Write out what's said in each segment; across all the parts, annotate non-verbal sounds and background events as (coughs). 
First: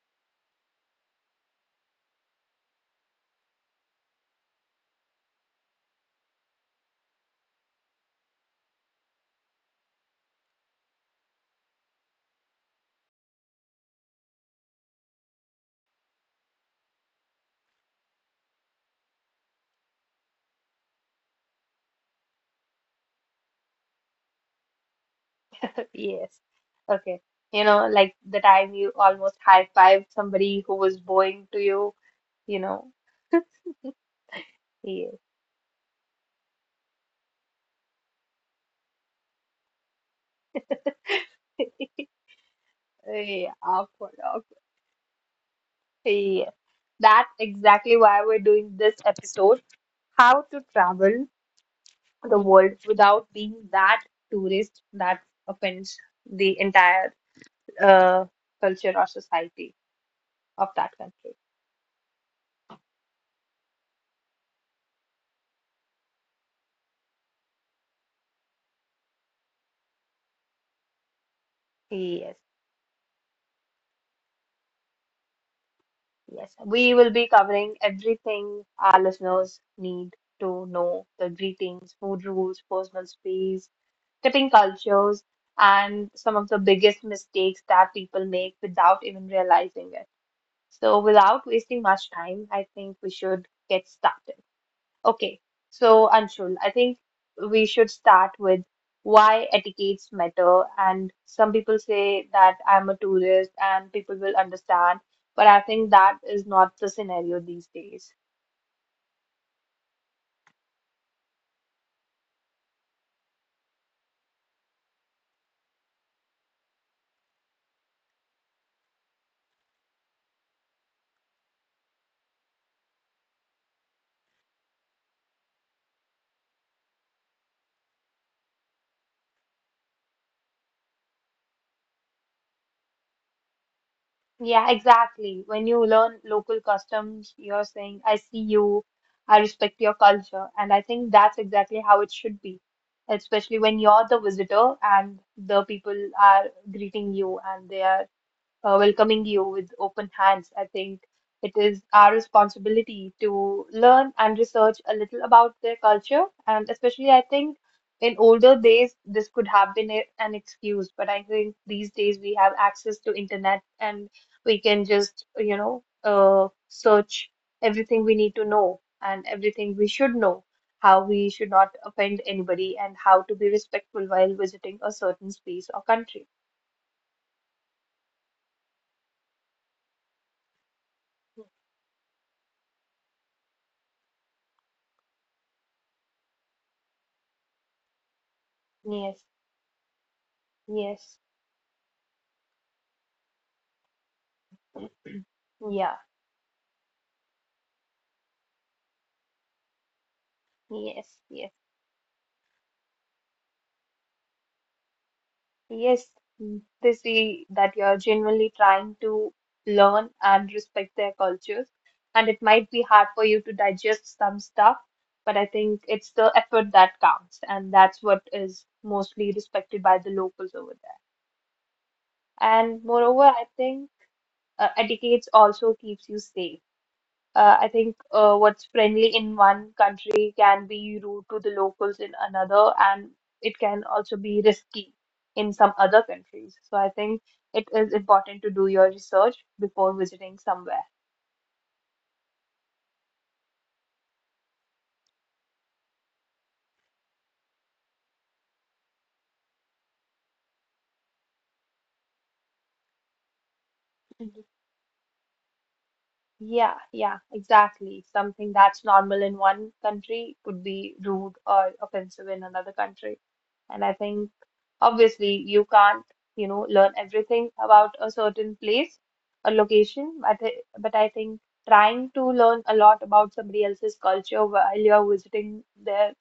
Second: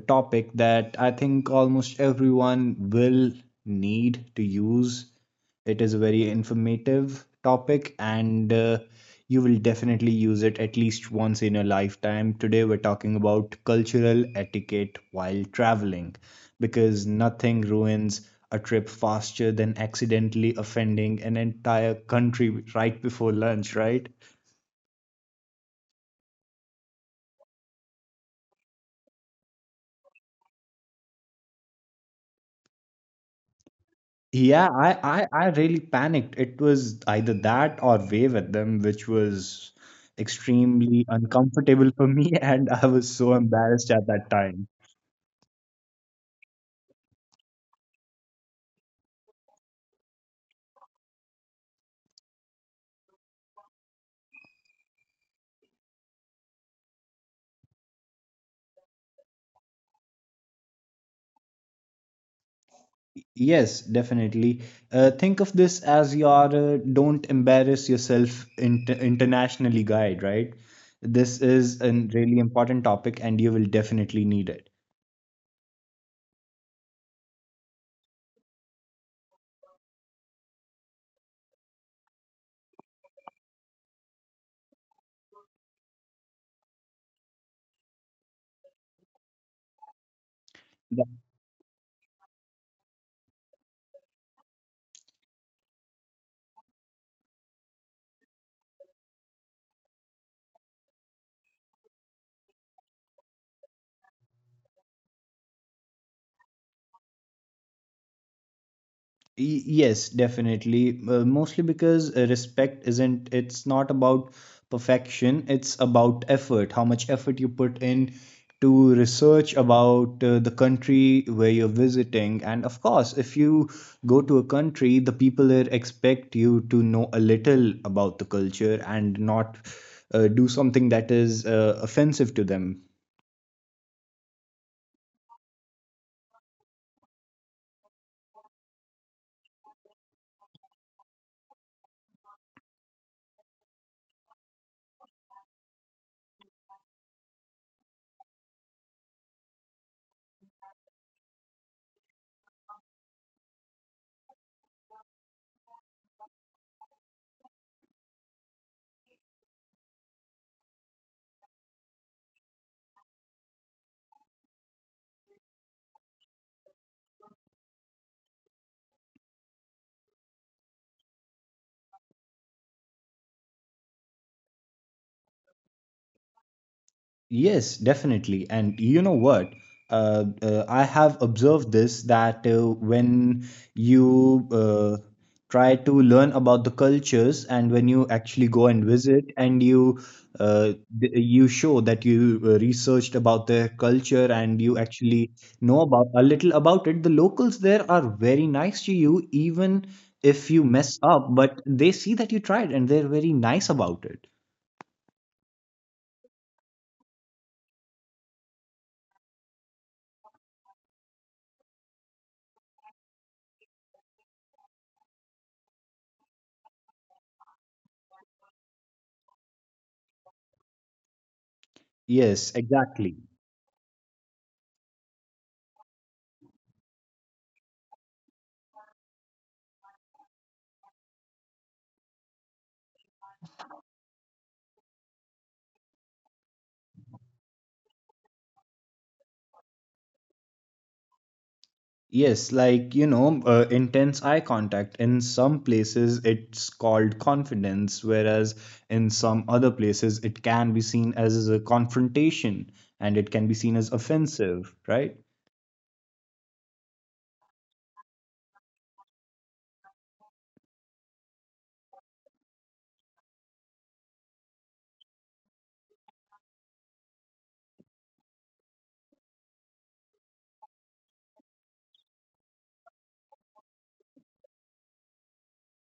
topic that I think almost everyone will need to use. It is a very informative topic and you will definitely use it at least once in your lifetime. Today we're talking about cultural etiquette while traveling because nothing ruins a trip faster than accidentally offending an entire country right before lunch, right? Yes. Okay. Like the time you almost high-fived somebody who was bowing to you, you know. Yeah, I, Yes. I, I really panicked. It was either that or wave at them, which was extremely (laughs) uncomfortable for me, (laughs) and I was so Yeah, embarrassed awkward, at that awkward. time. Yeah. That's exactly why we're doing this episode, how to travel the world without being that tourist that offends the entire uh, culture or society of that country. Yes, definitely. Think of this as your don't embarrass yourself internationally guide, right? This is a Yes. really important topic, and you will definitely need it. Yes, we will be covering everything our listeners need to know, the greetings, food rules, personal space, tipping cultures, and some of the biggest mistakes that people make without even realizing it. So, without wasting much time, I think we should get started. Okay, so Anshul, I think we should start with why etiquettes matter. And some people say that I'm a tourist and people will understand, but I think that is not the scenario these days. Yes, definitely. Mostly because respect isn't, it's not about perfection, it's about effort, how much effort you put in to research about the country where you're visiting. And of course, if you go to a country, the people there expect you to know a little about the culture and not do something that is offensive to them. Yeah, exactly. When you learn local customs, you're saying, I see you, I respect your culture. And I think that's exactly how it should be, especially when you're the visitor and the people are greeting you and they are welcoming you with open hands. I think it is our responsibility to learn and research a little about their culture. And especially, I think in older days, this could have been an excuse. But I think these days we have access to internet and we can just, search everything we need to know and everything we should know. How we should not offend anybody and how to be respectful while visiting a certain space or country. Yes, definitely. And you know what? I have observed this that when you try to learn about the cultures and when you actually go and Yes, visit and you uh, yes. You show that you researched about their culture and you actually Yeah, know about a little about it, the locals there are very nice to you, even if you yes, mess yes, up, but they see that you tried and they're very nice about it. yes. Mm. They see that you're genuinely trying to learn and respect their cultures, and it might be hard for you to digest some stuff, but I think it's the effort that counts, and that's what is mostly respected by the locals over there. Yes, And moreover, exactly. I think etiquette also keeps you safe. I think what's friendly in one country can be rude to the locals in another, and it can also be risky in some other countries. So I think it is important to do your research before visiting somewhere. Yes, like, you know, intense eye contact. In some places, it's called confidence, whereas in some other places, it can be seen as a confrontation and it can be seen as offensive, right? Yeah, yeah, exactly. Something that's normal in one country could be rude or offensive in another country. And I think obviously you can't, learn everything about a certain place or location, but I think trying to learn a lot about somebody else's culture while you're visiting their,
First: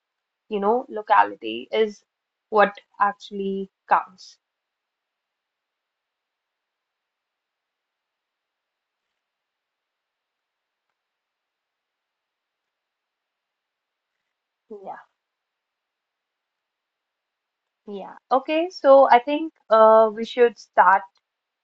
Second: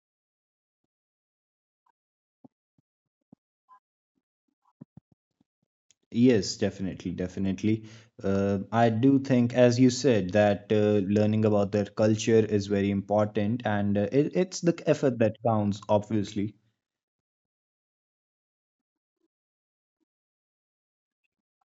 you know, locality is what actually counts. Yes, definitely, definitely. I do think, as you said, that learning about their culture is very important and it's the Yeah, effort that counts, obviously. yeah. Okay, so I think we should start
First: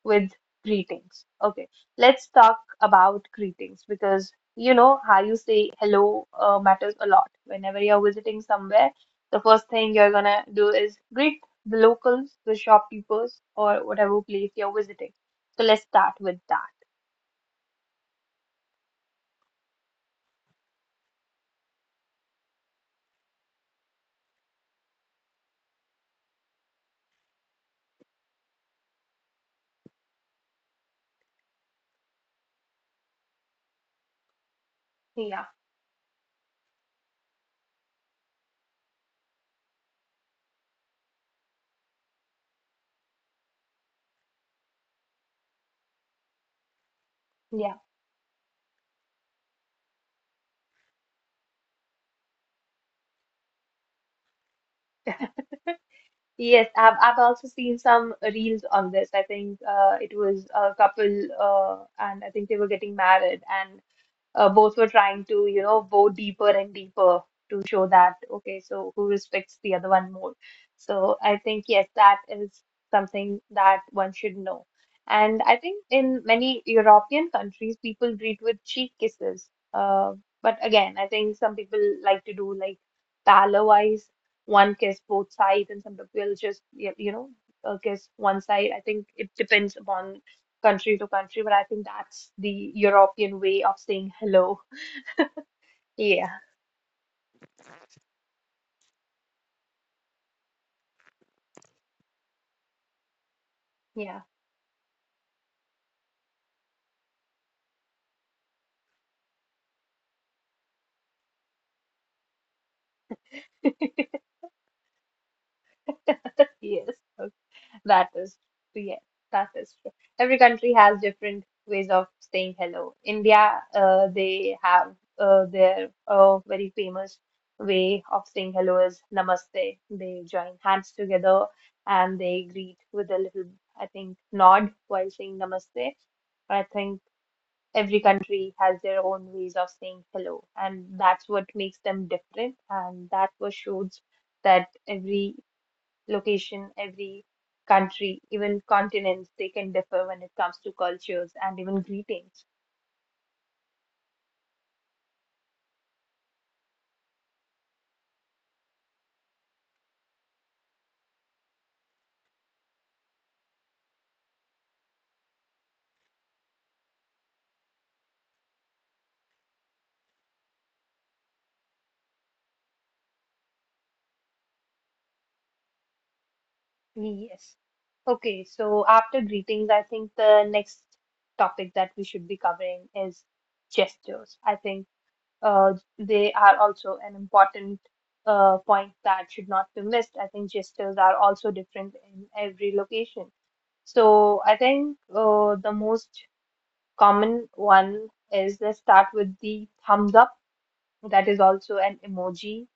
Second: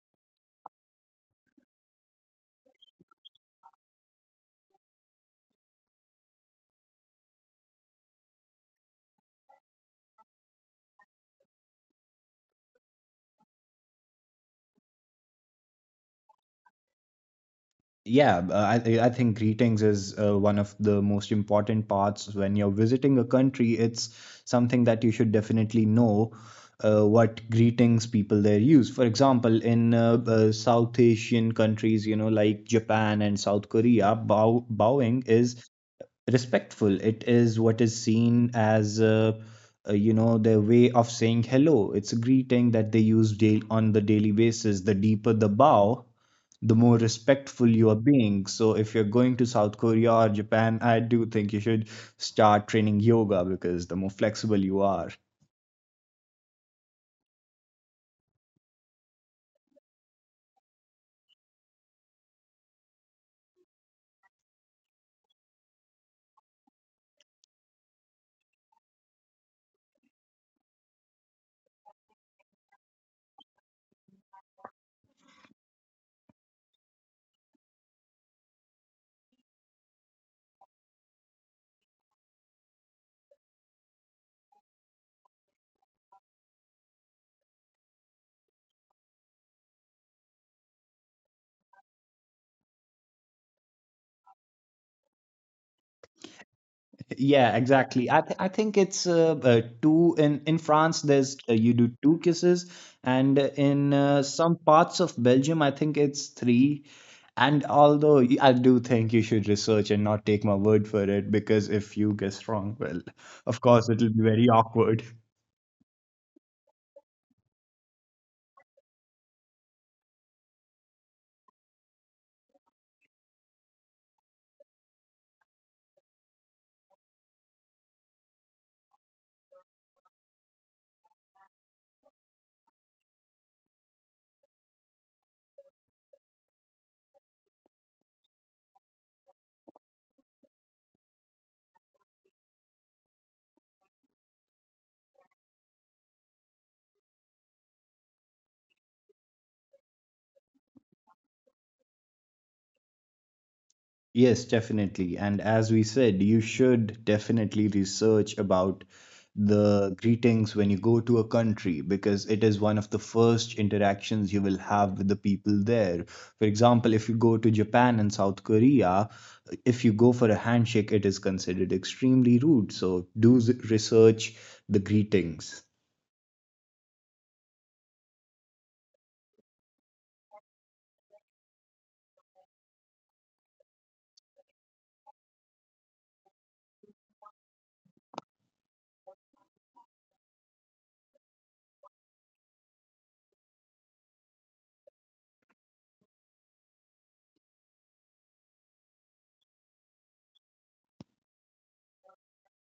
with greetings. Okay, let's talk about greetings because you know how you say hello matters a lot. Whenever you're visiting somewhere, the first thing you're gonna do is greet the locals, the shopkeepers, or whatever place you're visiting. So let's start with that. Yeah, I think greetings is one of the most important parts when you're visiting a country. It's something that you should definitely know what greetings people there use. For example, in South Asian countries, you know, like Japan and South Korea, bowing Yeah, is respectful. It is what is seen as you know, their way of saying hello. It's a greeting that they use daily on the daily basis. The deeper the bow, the more respectful yeah. you are being. So if you're going to South Korea or Japan, I do think you should start training yoga because the more flexible you are, (laughs) Yes, I've also seen some reels on this. I think it was a couple, and I think they were getting married, and both were trying to, go deeper and deeper to show that, okay, so who respects the other one more? So I think, yes, that is something that one should know. And I think in many European countries, people greet with cheek kisses. Uh, but again, I think some people like to do like palo-wise, one kiss both sides, and some people just, kiss one side. I think it depends upon country to country, but I think that's the European way of saying hello. Yeah, Yeah, exactly. I think it's two in France. There's you do two kisses, and in yeah. some parts of Belgium, I think it's three. And although I do think you should research and not take my word for it, because if you guess wrong, well, of course (laughs) it'll be very awkward. Yes, okay. That is true. Yes, that is true. Every country has different ways of saying hello. India, they have their very famous way of saying hello is namaste. They join hands together and they greet with a little, I think, nod while saying namaste. I think every country has their own ways of saying hello, and that's what makes them different. And that was shows that every location, every country, even continents, they can differ when it comes to cultures and even greetings. Yes, definitely. And as we said, you should definitely research about the greetings when you go to a country because it is one of the first interactions you will have with the people there. For example, if you go to Japan and South Korea, if you go for a handshake, it is considered extremely rude. So do research the greetings. Yes. Okay, so after greetings, I think the next topic that we should be covering is gestures. I think they are also an important point that should not be missed. I think gestures are also different in every location. So I think the most common one is let's start with the thumbs up. That is also an emoji.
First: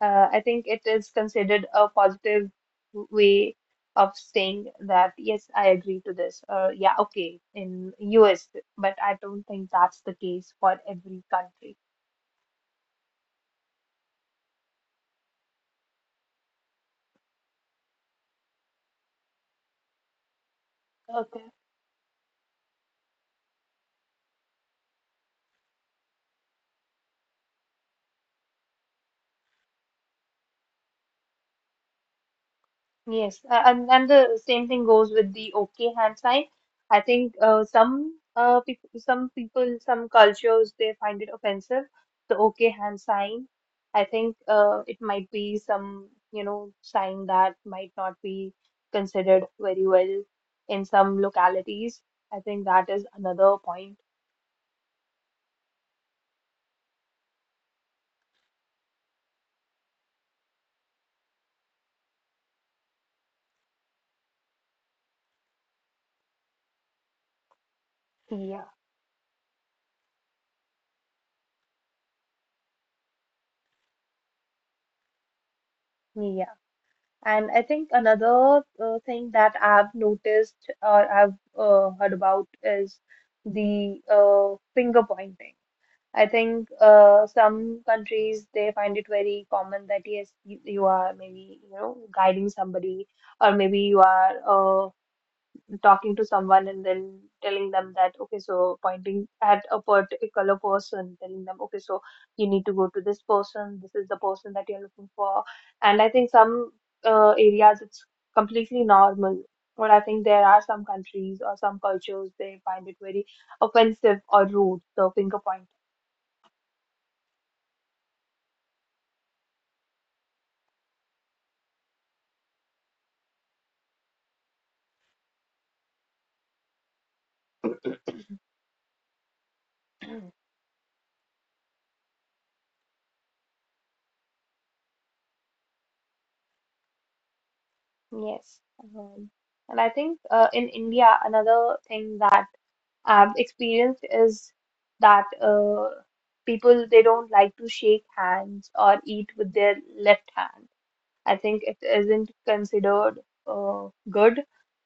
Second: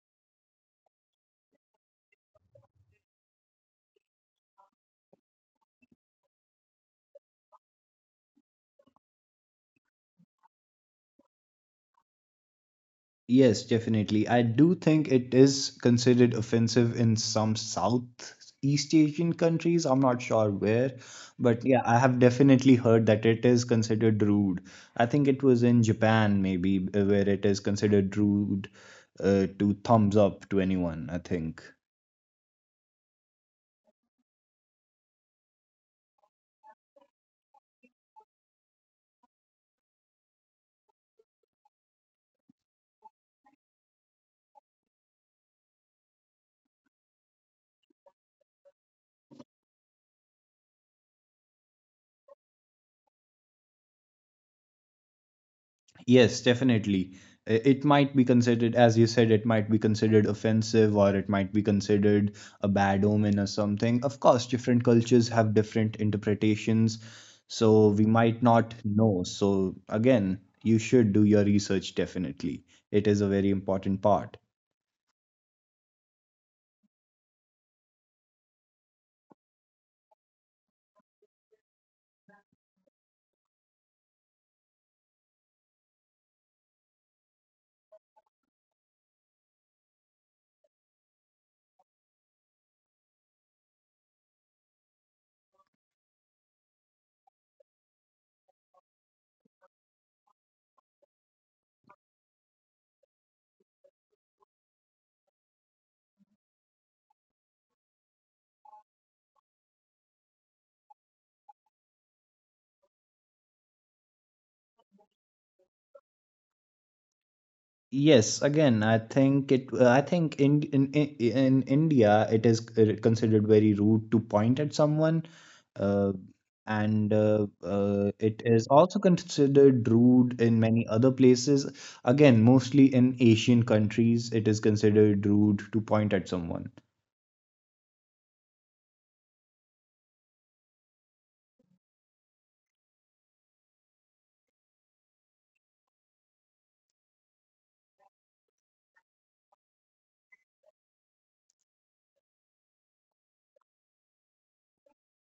I think it is considered a positive way of saying that yes, I agree to this. Yeah, okay, in US, but I don't think that's the case for every country. Yes, definitely. I do think it is considered offensive in some Southeast Asian countries. I'm not sure where, Okay. but yeah, I have definitely heard that it is considered rude. I think it was in Japan, maybe, where it is considered rude to thumbs up to anyone, I think. Yes, and the same thing goes with the okay hand sign. I think some people, some cultures they find it offensive, the okay hand sign. I think it might be some sign that might not be considered very well in some localities. I think that is another point. Yes, definitely. It might be considered, as you said, it might be considered offensive or it might be considered a bad omen or something. Of course, different cultures have different interpretations, so we might not Yeah, know. So, again, you should do your research definitely. It is a very important part. yeah. And I think another thing that I've noticed or I've heard about is the finger pointing. I think some countries they find it very common that yes, you are maybe guiding somebody, or maybe you are uh, talking to someone and then telling them that, okay, so pointing at a particular person, telling them, okay, so you need to go to this person, this is the person that you're looking for. And I think some areas it's completely normal. But I think there are some countries or some cultures they find it very offensive or rude, the finger point. Yes, again, I think it. I think in India, it is considered very rude to point at someone, uh, and it is also considered rude in many other places. Again, mostly in Asian countries, it is considered rude to point at someone. Yes. um, and I think in India another thing that I've experienced is that people they don't like to shake hands or eat with their left hand. I think it isn't considered good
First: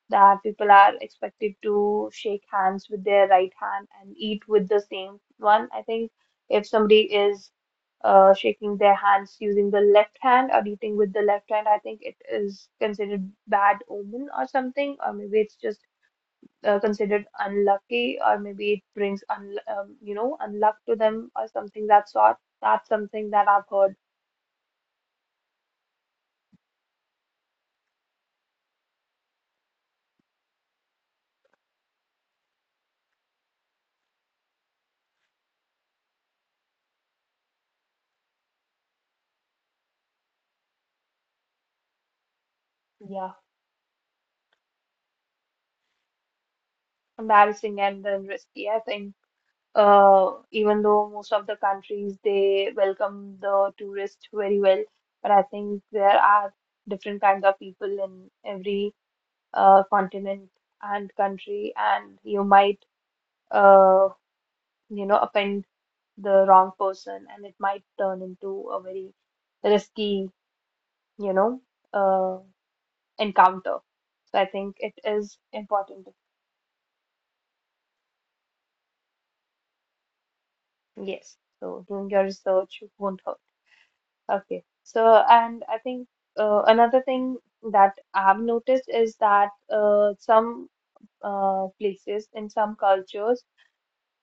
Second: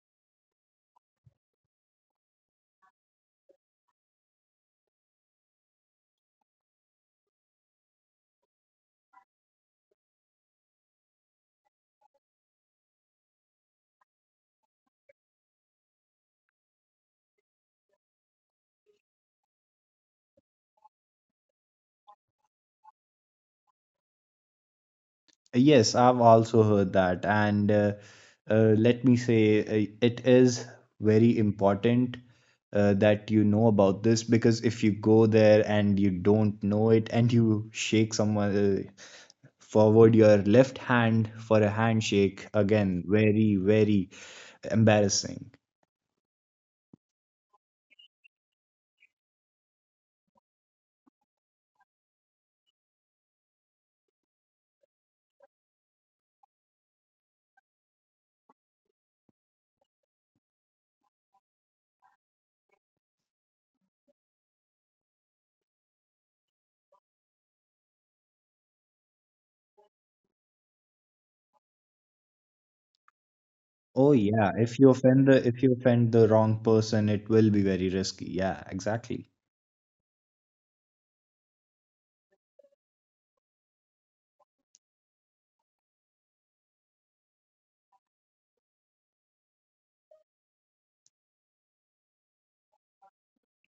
that people are expected to shake hands with their right hand and eat with the same one. I think if somebody is shaking their hands using the left hand or eating with the left hand, I think it is considered bad omen or something, or maybe it's just considered unlucky or maybe it brings un you know unluck to them or something that sort. That's something that I've heard. Yes, I've also heard that. And let me say, it is very important that you know about this because if you go there and you don't know it and you shake someone uh, forward your left hand for a handshake, Yeah, again, very, very embarrassing. embarrassing and then risky. I think even though most of the countries they welcome the tourists very well, but I think there are different kinds of people in every continent and country, and you might uh, offend the wrong person, and it might turn into a very risky, you know, uh, encounter. So I Oh think it yeah, is important. if you offend the wrong person, it will be very risky. Yeah, exactly. Yes. So doing your research won't hurt. Okay. So, and I think another thing that I've noticed is that some places in some cultures,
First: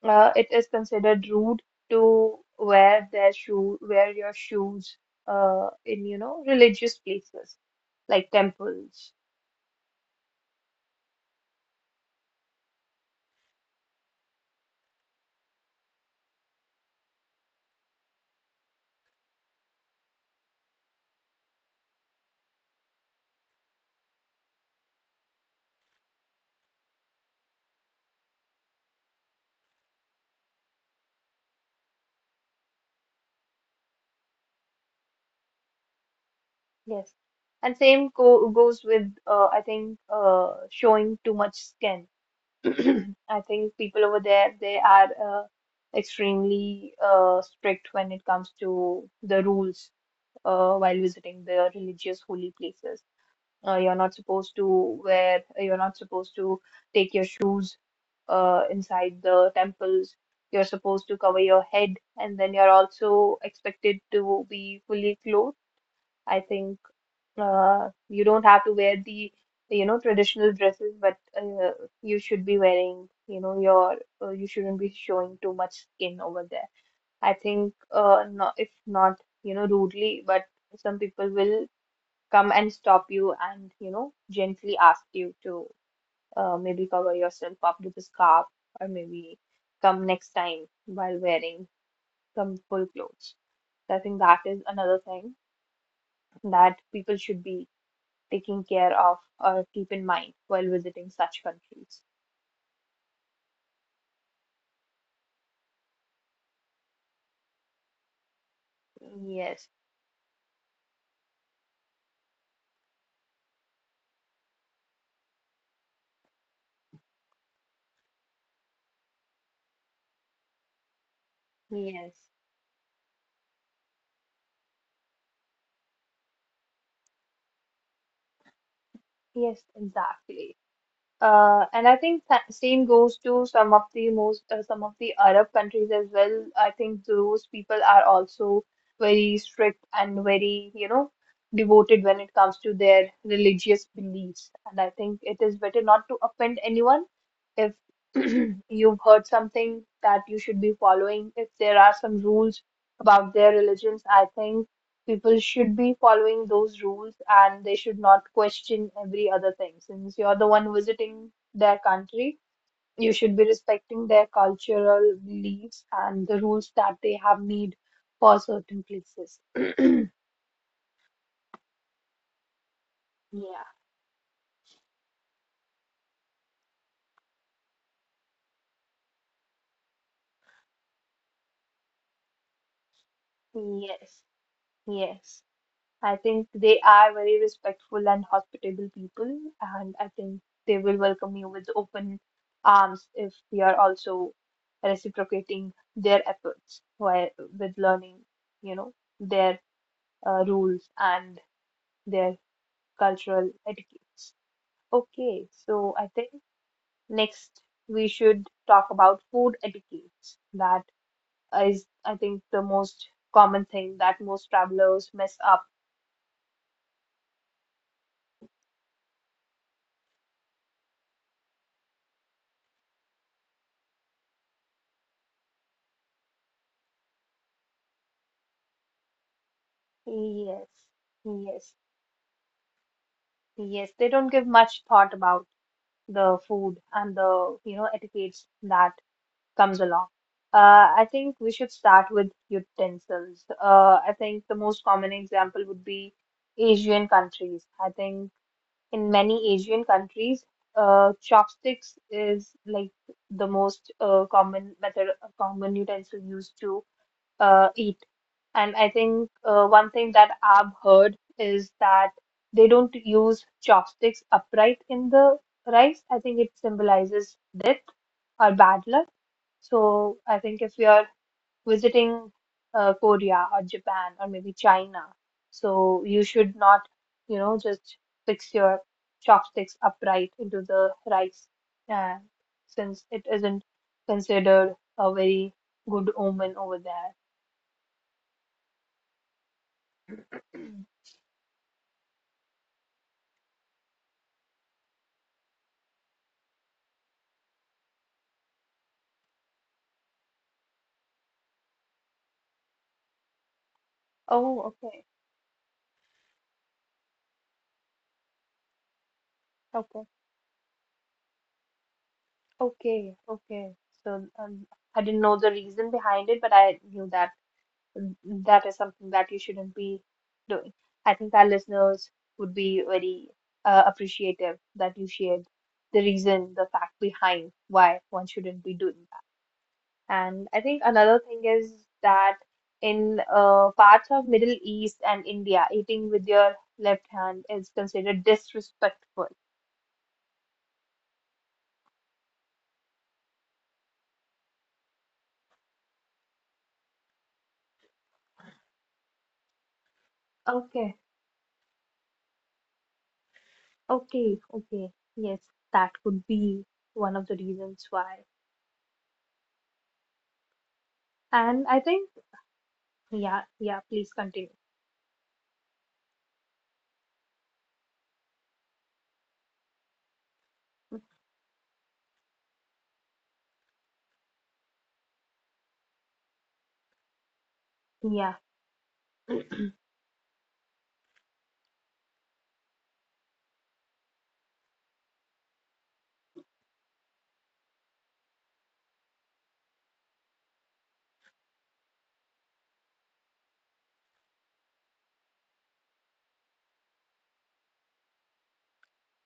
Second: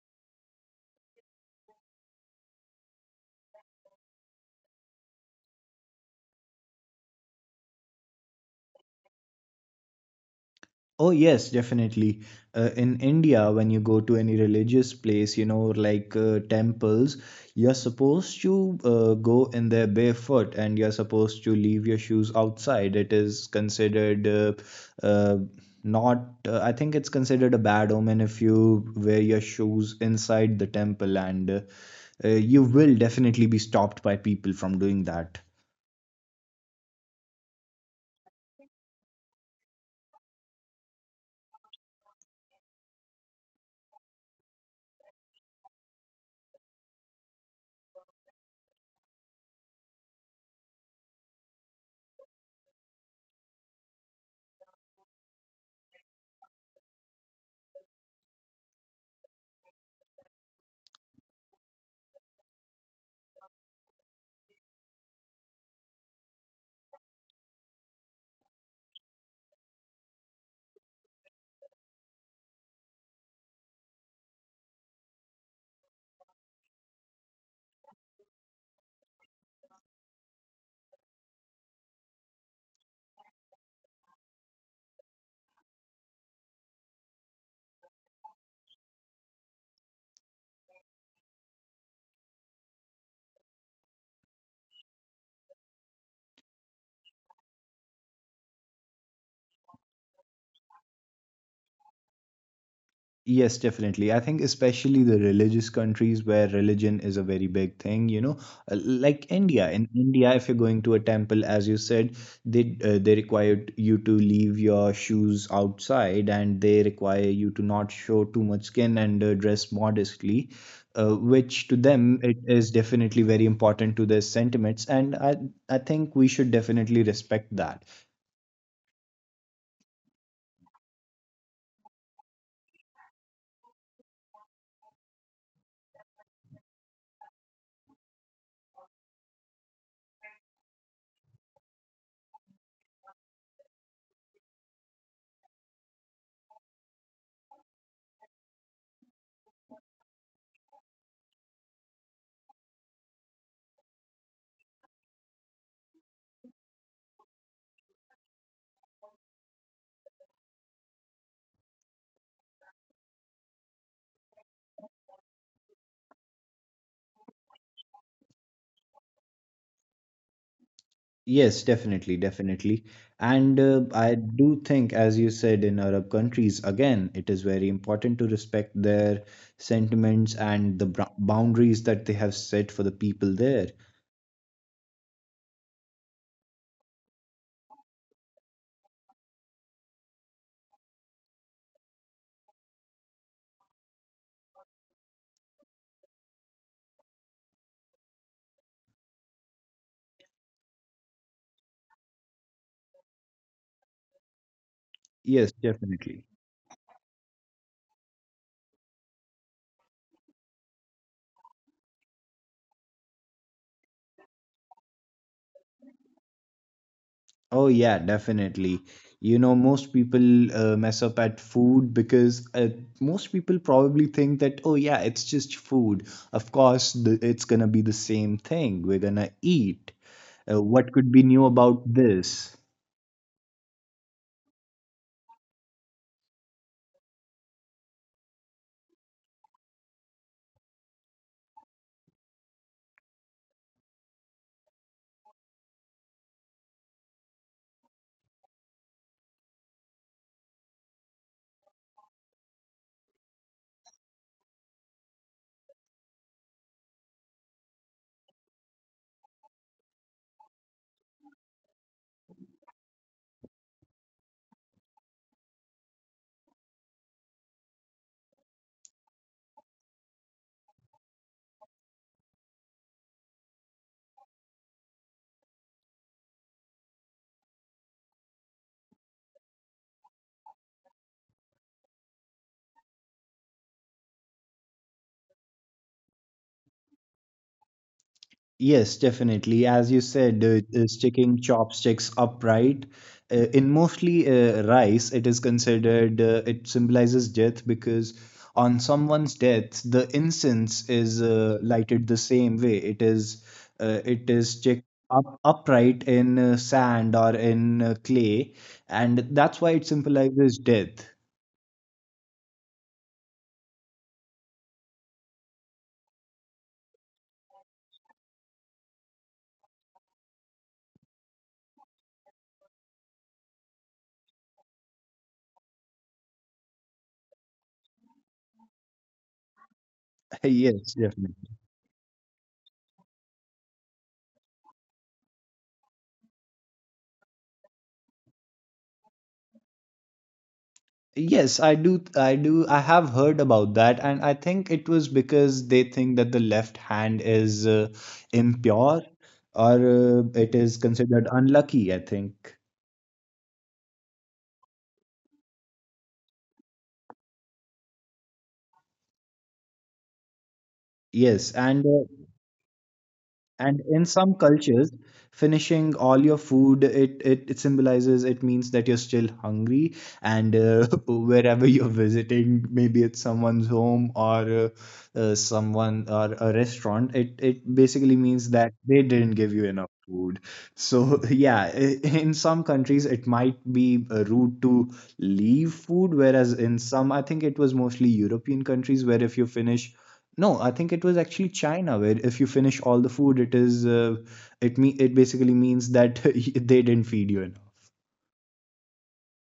it is considered rude to wear your shoes in, religious places like temples. Oh, yes, definitely. In India, when you go to any religious place, you know, like temples, you're supposed to go in there barefoot and you're supposed to leave your shoes outside. It is considered uh, not, I think it's considered a bad omen if you wear your shoes inside the temple, and you will definitely be stopped by people from doing that. Yes. And same go goes with I think showing too much skin. (clears throat) I think people over there they are extremely strict when it comes to the rules while visiting the religious holy places. You're not supposed to take your shoes inside the temples. You're supposed to cover your head, and then you're also expected to be fully clothed. I think you don't have to wear the traditional dresses, but you should be wearing you know your you shouldn't be showing too much skin over there. I think no, if not rudely, but some people will come and stop you and gently ask you to maybe cover yourself up with a scarf or maybe come next time while wearing some full clothes. So I think that is another thing that people should be taking care of or keep in mind while visiting such countries. Yes, definitely. I think especially the religious countries where religion is a very big thing, you know, like Yes, India. In India, if you're going to a temple, as you said, they require you to leave your shoes outside, and they require you to not show too much skin and dress modestly, which to them yes, it is definitely very important to their sentiments, and I think we should definitely respect that. yes, exactly. And I think same goes to some of the most some of the Arab countries as well. I think those people are also very strict and very, devoted when it comes to their religious beliefs. And I think it is better not to offend anyone. If (clears throat) you've heard something that you should be following, if there are some rules about their religions, I think people should be following those rules and they should not question every other thing. Since you're the one visiting their country, you should be respecting their cultural beliefs and the rules that they have need for certain places. (clears throat) Yes, definitely, definitely. And Yeah, I do think, as you said, in Arab countries, again, it is very important to respect their sentiments and the boundaries that they have set for the people there. yes, yes. I think they are very respectful and hospitable people, and I think they will welcome you with open arms if we are also reciprocating their efforts while with learning, you know, their rules and their cultural etiquettes. Yes, Okay, so I definitely. think next we should talk about food etiquettes. That is, I think, the most common thing that most travelers mess up. Oh, yeah, definitely. You know, most people mess up at food because most people probably think that, oh, yeah, it's just food. Of course, it's gonna be the same thing. We're gonna eat. Yes. What could be new about Yes. this? Yes, they don't give much thought about the food and the, etiquettes that comes along. I think we should start with utensils. I think the most common example would be Asian countries. I think in many Asian countries, chopsticks is like the most common method, common utensil used to eat. And I think one thing that I've heard is that they don't use chopsticks upright in the rice. I think it symbolizes death or bad luck. So I think if you're visiting Korea or Japan or maybe China, so you should not, just fix your chopsticks upright into the rice, uh, since it isn't considered a very good omen over there. Yes, definitely. As you said, (clears throat) sticking chopsticks upright in mostly rice, it is considered it symbolizes death because on someone's death, the incense is lighted the same way. It is Oh, stick up upright in sand or in clay, and that's why it okay, symbolizes death. (laughs) Okay. So I didn't know the reason behind it, but I knew that mm, that is something that you shouldn't be doing. I think our listeners would be very appreciative that you shared the reason, the fact behind why one shouldn't be doing that. And I Yes, think another definitely. thing is that in parts of Middle East and India, eating with your left hand is considered disrespectful. Yes, I do. I do. I have heard about that, and I think it was because they think that the left hand is impure or it is considered unlucky, I think. Okay, okay. Yes, that could be one of the reasons why. Yes, And and I uh, think, And yeah, in please some continue. cultures, finishing all your food, it symbolizes, it means that you're still hungry. And (laughs) wherever you're visiting, maybe it's someone's home or someone or a restaurant, it basically means Yeah. that they didn't give you enough food. So, (laughs) yeah, in some countries, it might be rude to leave food, whereas in some, I think it was mostly European countries where if you finish no, I think it was actually China where if you finish all the food, it is it basically means that (laughs) they didn't feed you enough.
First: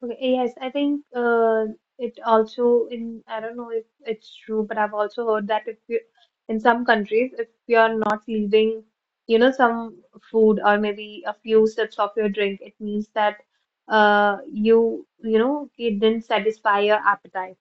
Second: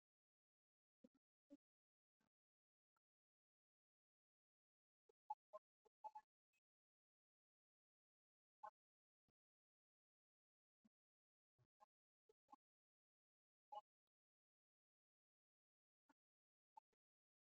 Okay. Yes, I think it also in I don't know if it's true, but I've also heard that if you in some countries, if you're not leaving, some food or maybe a few sips of your drink, it means that you you know it didn't satisfy your appetite.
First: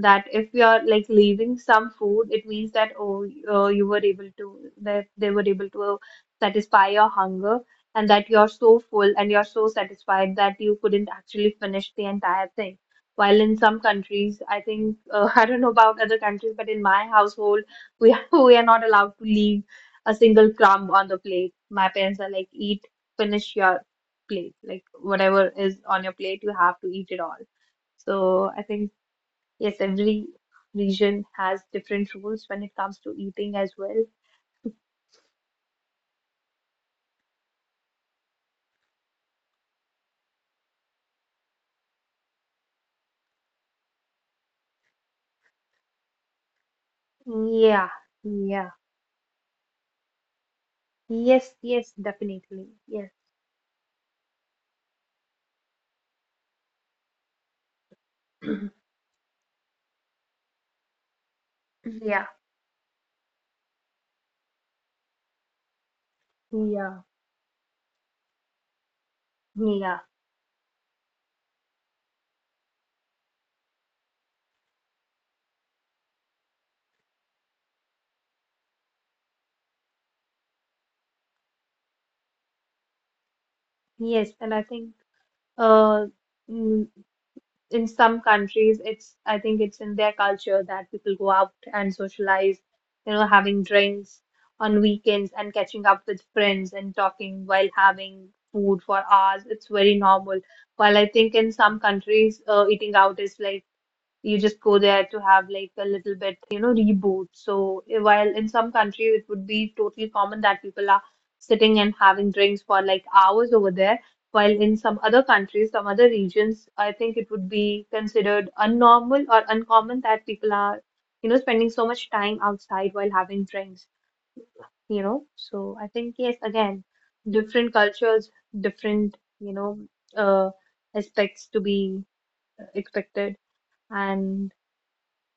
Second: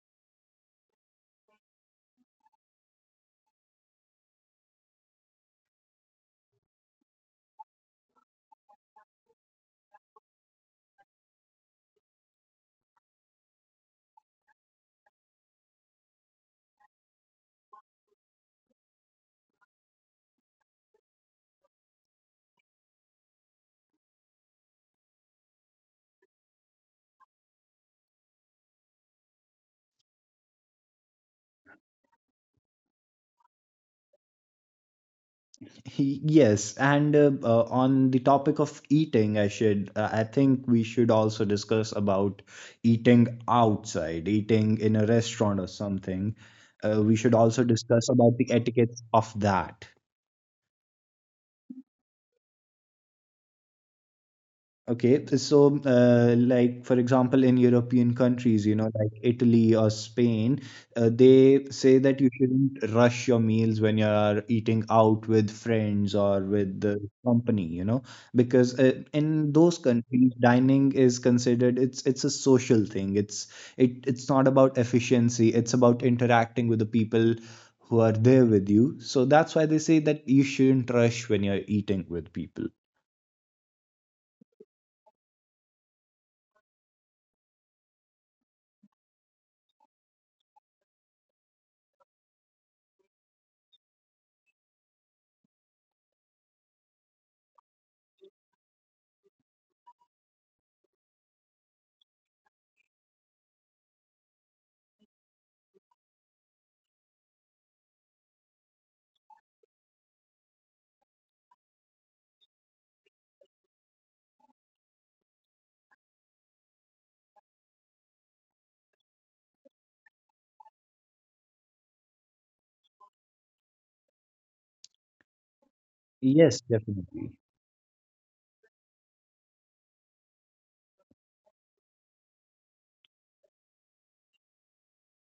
That if we are like leaving some food, it means that oh, you were able to that they were able to satisfy your hunger, and that you're so full and you're so satisfied that you couldn't actually finish the entire thing. While in some countries, I think (laughs) I don't know about other countries, but in my household, we (laughs) we are not allowed to leave a single crumb on the plate. My parents are like, eat, finish your plate, like whatever is on your plate, you have to eat it all. So I think yes, every region has different rules when it comes to eating as well. Yes, and on the topic of eating, I think we should also discuss about eating outside, eating in a restaurant or something. We should also Yeah, discuss about the yeah. etiquettes of that. Yes, yes, definitely. Yes. Okay, so like for example, in European countries, you (clears throat) know, like Italy or Spain, they say Yeah, that you shouldn't rush your meals when you are eating out with friends or with yeah, the company, you know, because in those yeah. countries, dining is considered it's a social thing. It it's not about efficiency. It's about interacting with the people who are there with you. So that's why they say that you shouldn't rush when you're eating with people. Yes, and I think uh mm, in some countries it's I think it's in their culture that people go out and socialize, having drinks on weekends and catching up with friends and talking while having food for hours. It's very normal, while I think in some countries eating out is like you just go there to have like a little bit, reboot. So while in some countries it would be totally common that people are sitting and having drinks for like hours over there, while in some other countries, some other regions, I think it would be considered unnormal or uncommon that people are, spending so much time outside while having drinks, you know. So I think yes, Yes, again, definitely. different cultures, different, uh, aspects to be expected. And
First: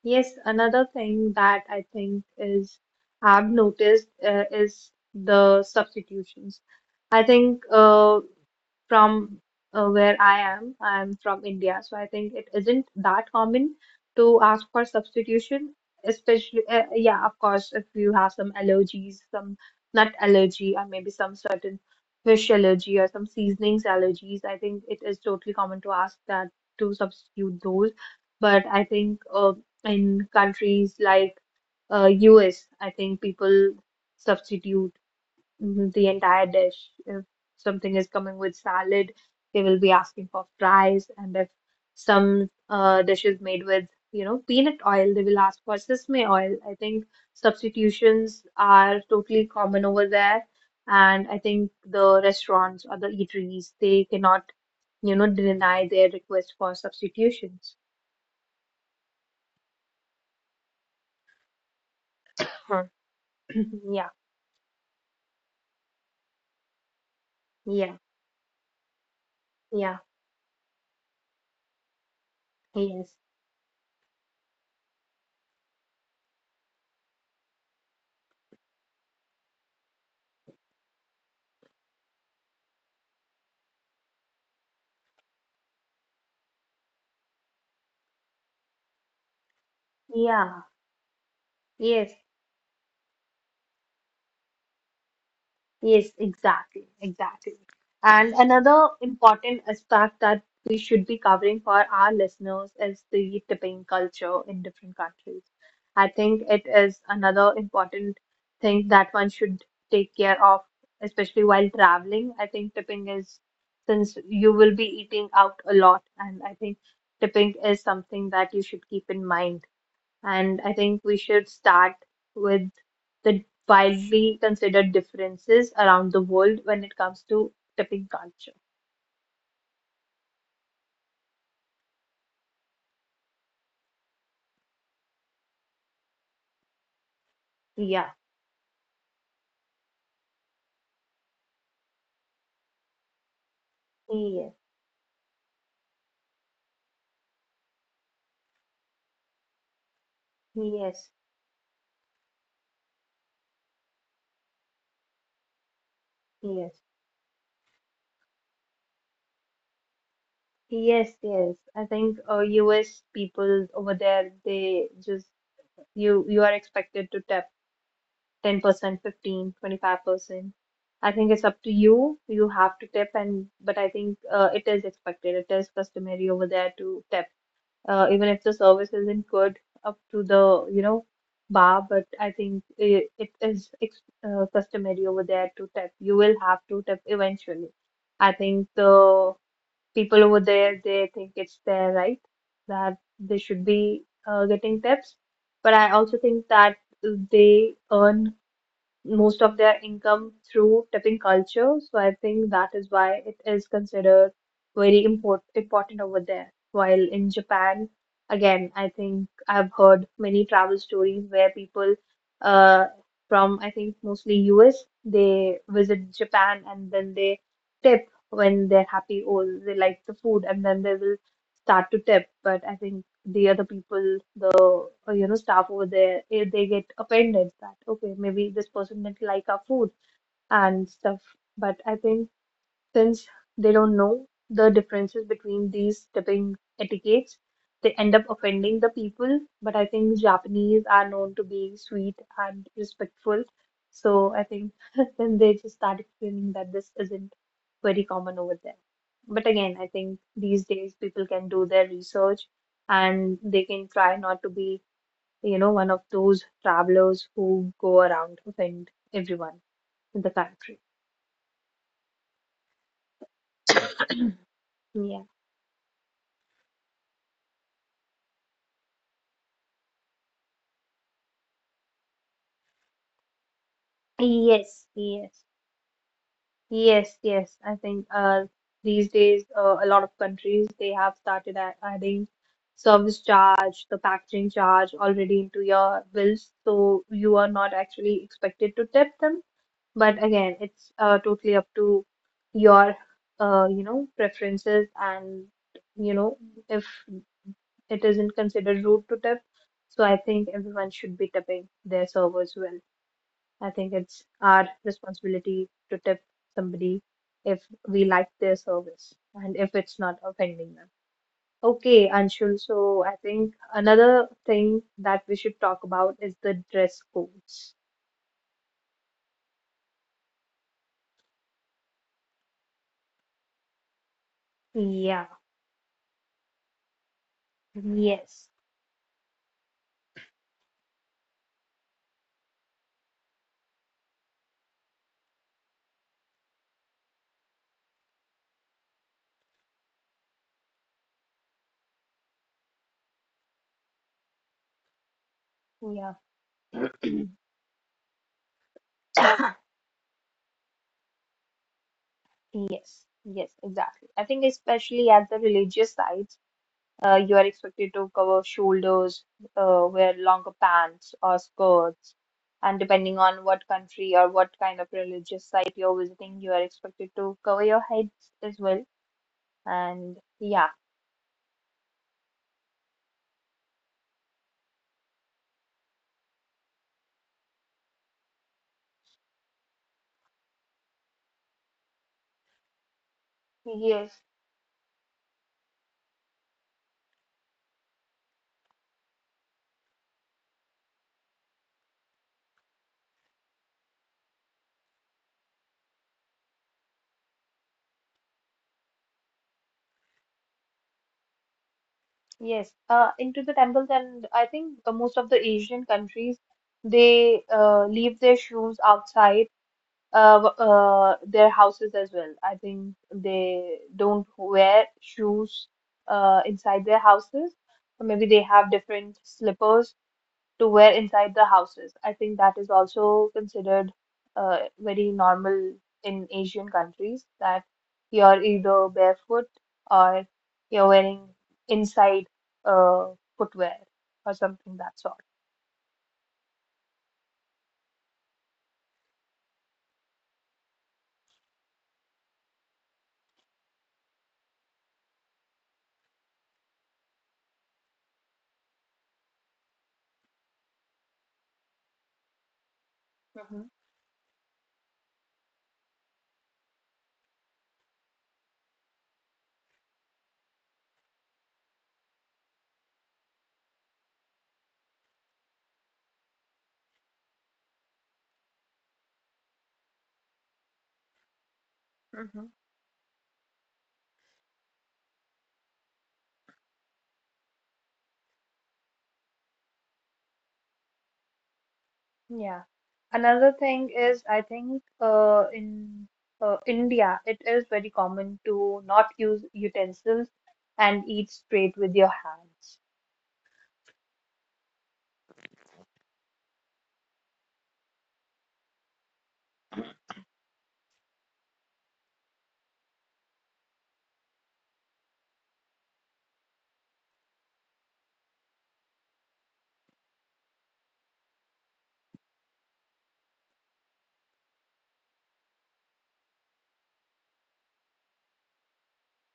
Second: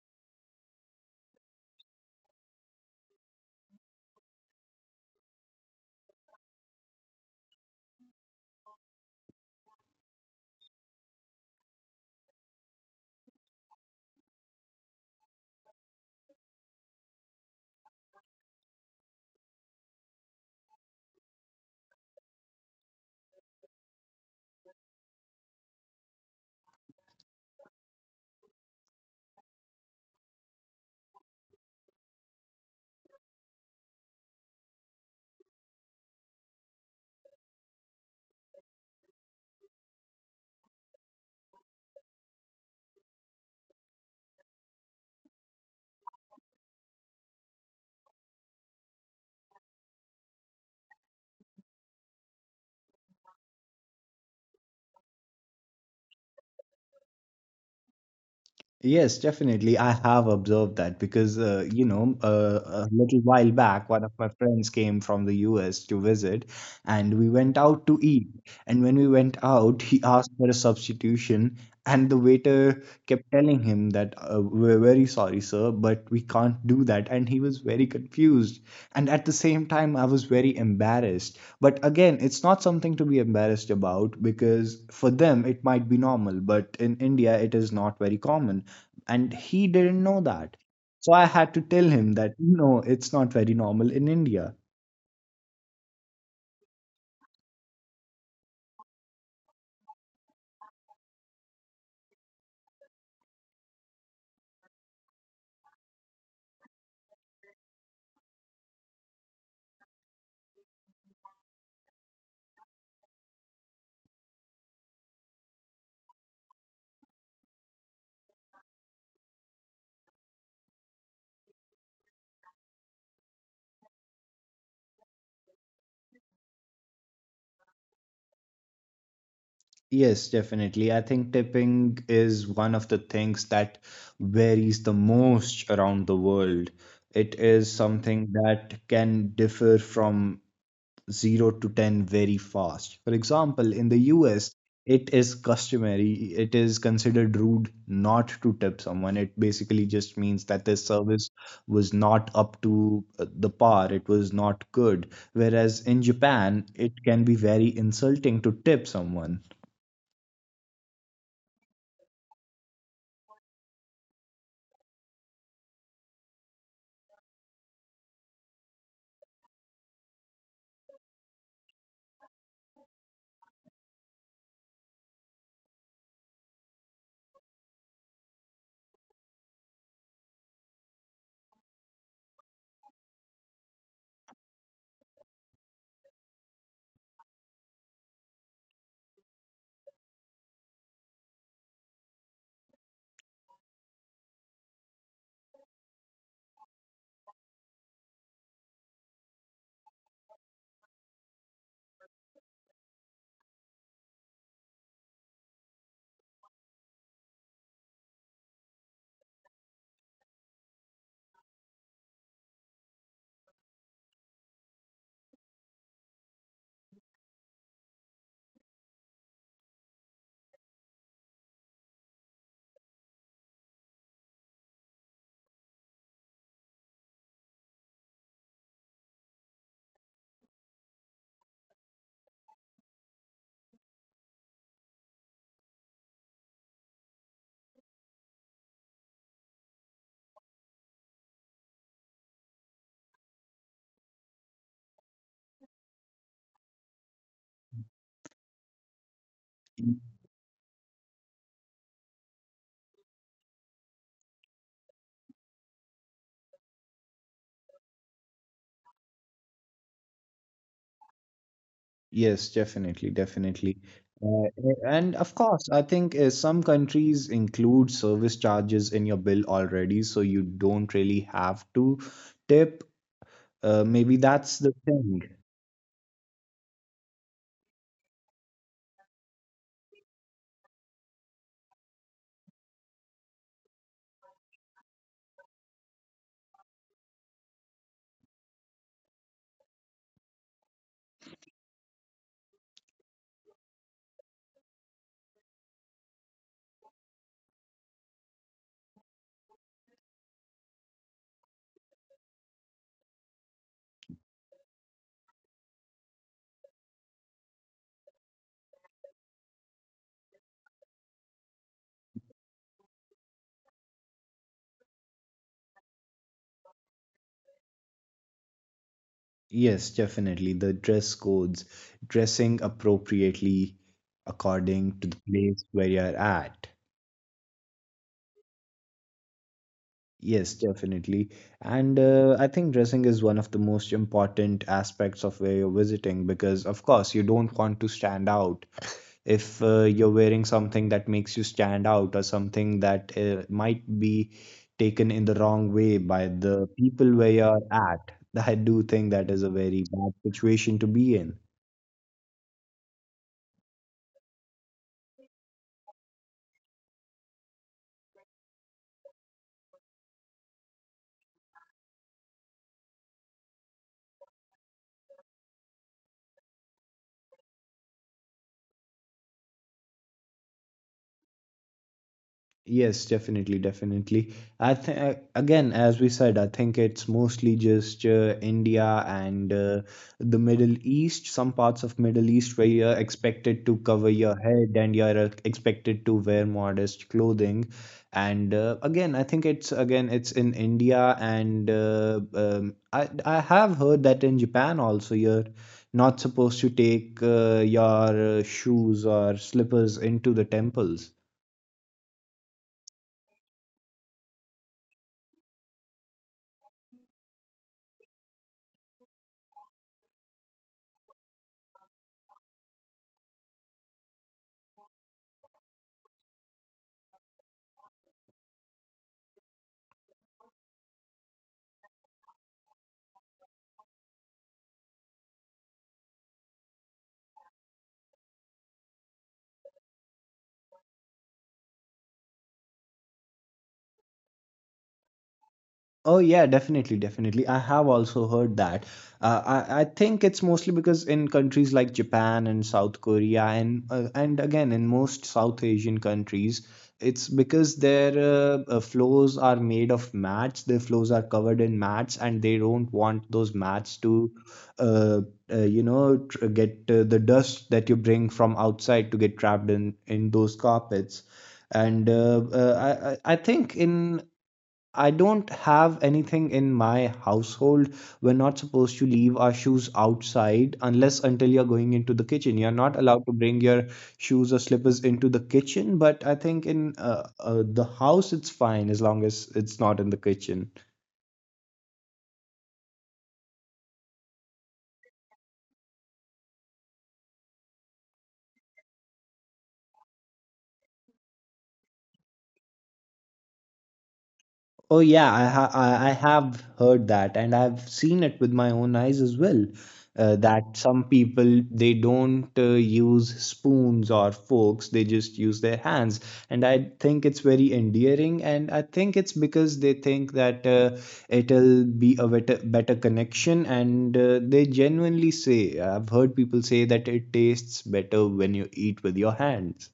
yes, another thing that I think is I've noticed is the substitutions. I think from where I am, I'm from India, so I think it isn't that common to ask for substitution, especially yeah, of course, if you have some allergies, some nut allergy, or maybe some certain fish allergy or some seasonings allergies. I think it is totally common to ask that to substitute those. But I think in countries like US, I think people substitute the entire dish. If something is coming with salad, they will be asking for fries, and if some dish is made with, peanut oil, they will ask for sesame oil. I think substitutions are totally common over there, and I think the restaurants or the eateries, they cannot, deny their request for substitutions. Yes, definitely. I have observed that because, you know, Huh. a little while (clears throat) back, one Yeah, of my friends came from the US to visit and we went out to yeah, eat. And when we went out, yeah. he asked for a substitution. And the waiter Yes, kept telling him that, we're very sorry, sir, but we can't do that. And he was very confused. And at the same time, I was very embarrassed. But again, it's not something to be embarrassed about because for them, it might be normal, but in India, it is not very common and he didn't know that. yeah, So I had to tell him yes, that no, it's not very normal in India. yes, exactly. And another important aspect that we should be covering for our listeners is the tipping culture in different countries. I think it is another important thing that one should take care of, especially while traveling. I think tipping is, since you will be eating out a lot, and I think tipping is something that you should keep in mind. And I think we should start with the widely considered differences around the world when it comes to tipping culture. Yes, definitely. I think tipping is one of the things that varies the most around the world. It is Yeah. something that can differ from 0 to 10 very fast. For example, in the US, Yes, it is customary, it is considered rude not to tip someone. It basically just means that this yes, service was not up to the par, it was not good. Whereas in Japan, yes, it can be very insulting to tip someone. Yes. I think US people over there, they just, you are expected to tip 10%, 15%, 25%. I think it's up to you. You have to tip. And but I think it is expected. It is customary over there to tip. Even if the service isn't good up to the, bar, but I think it is ex customary over there to tip. You will have to tip eventually. I think the people over there, they think it's their right that they should be getting tips, but I also think that they earn most of their income through tipping culture. So I think that is why it is considered very important over there. While in Japan, again, I think I've heard many travel stories where people uh, from, I think mostly US, they visit Japan and then they tip when they're happy or they like the food and then they will start to tip. But I think the other people, the staff over there, if they get offended that okay maybe this person didn't like our food and stuff. But I think since they don't know the differences between these tipping etiquettes, they end up offending the people. But I think Japanese are known to be sweet and respectful. So I think (laughs) then they just start explaining that this isn't very common over there. But again, I think these days people can do their research and they can try not to be, one of those travelers who go around offend everyone in the country. Yes, definitely, definitely. Uh, and Yeah. of course, I think some countries include service charges in your bill already, so you don't really have to tip. Maybe that's the Yes, thing. yes. Yes, yes. I think these days a lot of countries they have started adding service charge, the packaging charge already into your bills, so you are not actually expected to tip them. But again, it's totally up to your preferences and you know if it isn't considered rude to tip. So I think everyone should be tipping their servers well. I think it's our responsibility to tip somebody if we like their service and if it's not offending them. Okay, Anshul, so I think another thing that we should talk about is the dress codes. Yes, definitely. The dress codes, dressing appropriately according to the Yeah, place where you're at. yes, Yes, definitely. And I think dressing is one of the most important aspects of where you're visiting because, of course, you don't want to stand out. If you're wearing something that makes you stand out or something that might be taken in the wrong way by yeah, the people where you're at, I do think that is a very (coughs) bad situation to be in. Yes, exactly. I think especially at the religious sites. You are expected to cover shoulders, wear longer pants or skirts, and depending on what country or what kind of religious site you're visiting, you are expected to cover your heads as well. And yeah, Yes, definitely, definitely. I think again, as we said, I think it's mostly just India and the Middle East, some parts of Middle East where you're expected to cover your yes, head and you're expected to wear modest clothing. And again, I think it's again it's in India and I have heard that in Japan also you're not supposed to take your shoes or slippers into the temples. yes. Into the temples, and I think most of the Asian countries they leave their shoes outside uh, their houses as well. I think they don't wear shoes inside their houses. Or maybe they have different slippers to wear inside the houses. I think that is also considered very normal in Asian countries that you're either barefoot or you're wearing inside uh, footwear or something that sort. Oh yeah, definitely, definitely. I have also heard that. I think it's mostly because in countries like Japan and South Korea and again in most South Asian countries, it's because their floors are made of mats. Their floors are covered in mats, and they don't want those Mm-hmm. mats to, uh, you know, tr get the dust that you bring from outside to get trapped in those carpets. And I think in I don't have anything in my household. We're not supposed to leave our shoes outside unless until you're going into the kitchen. You're not allowed to bring your shoes or slippers into the kitchen, but I think in the house it's fine as long as it's not in the kitchen. Yeah. Another thing is, I think in India, it is very common to not use utensils and eat straight with your hands. Oh yeah, I ha- I have heard that, and I've seen it with my own eyes as well. That some people they don't use spoons or forks; they just use their hands. And I think it's very endearing, and I think it's because they think that it'll be a better connection. And they genuinely say, I've heard people say that it tastes better when you eat with your hands.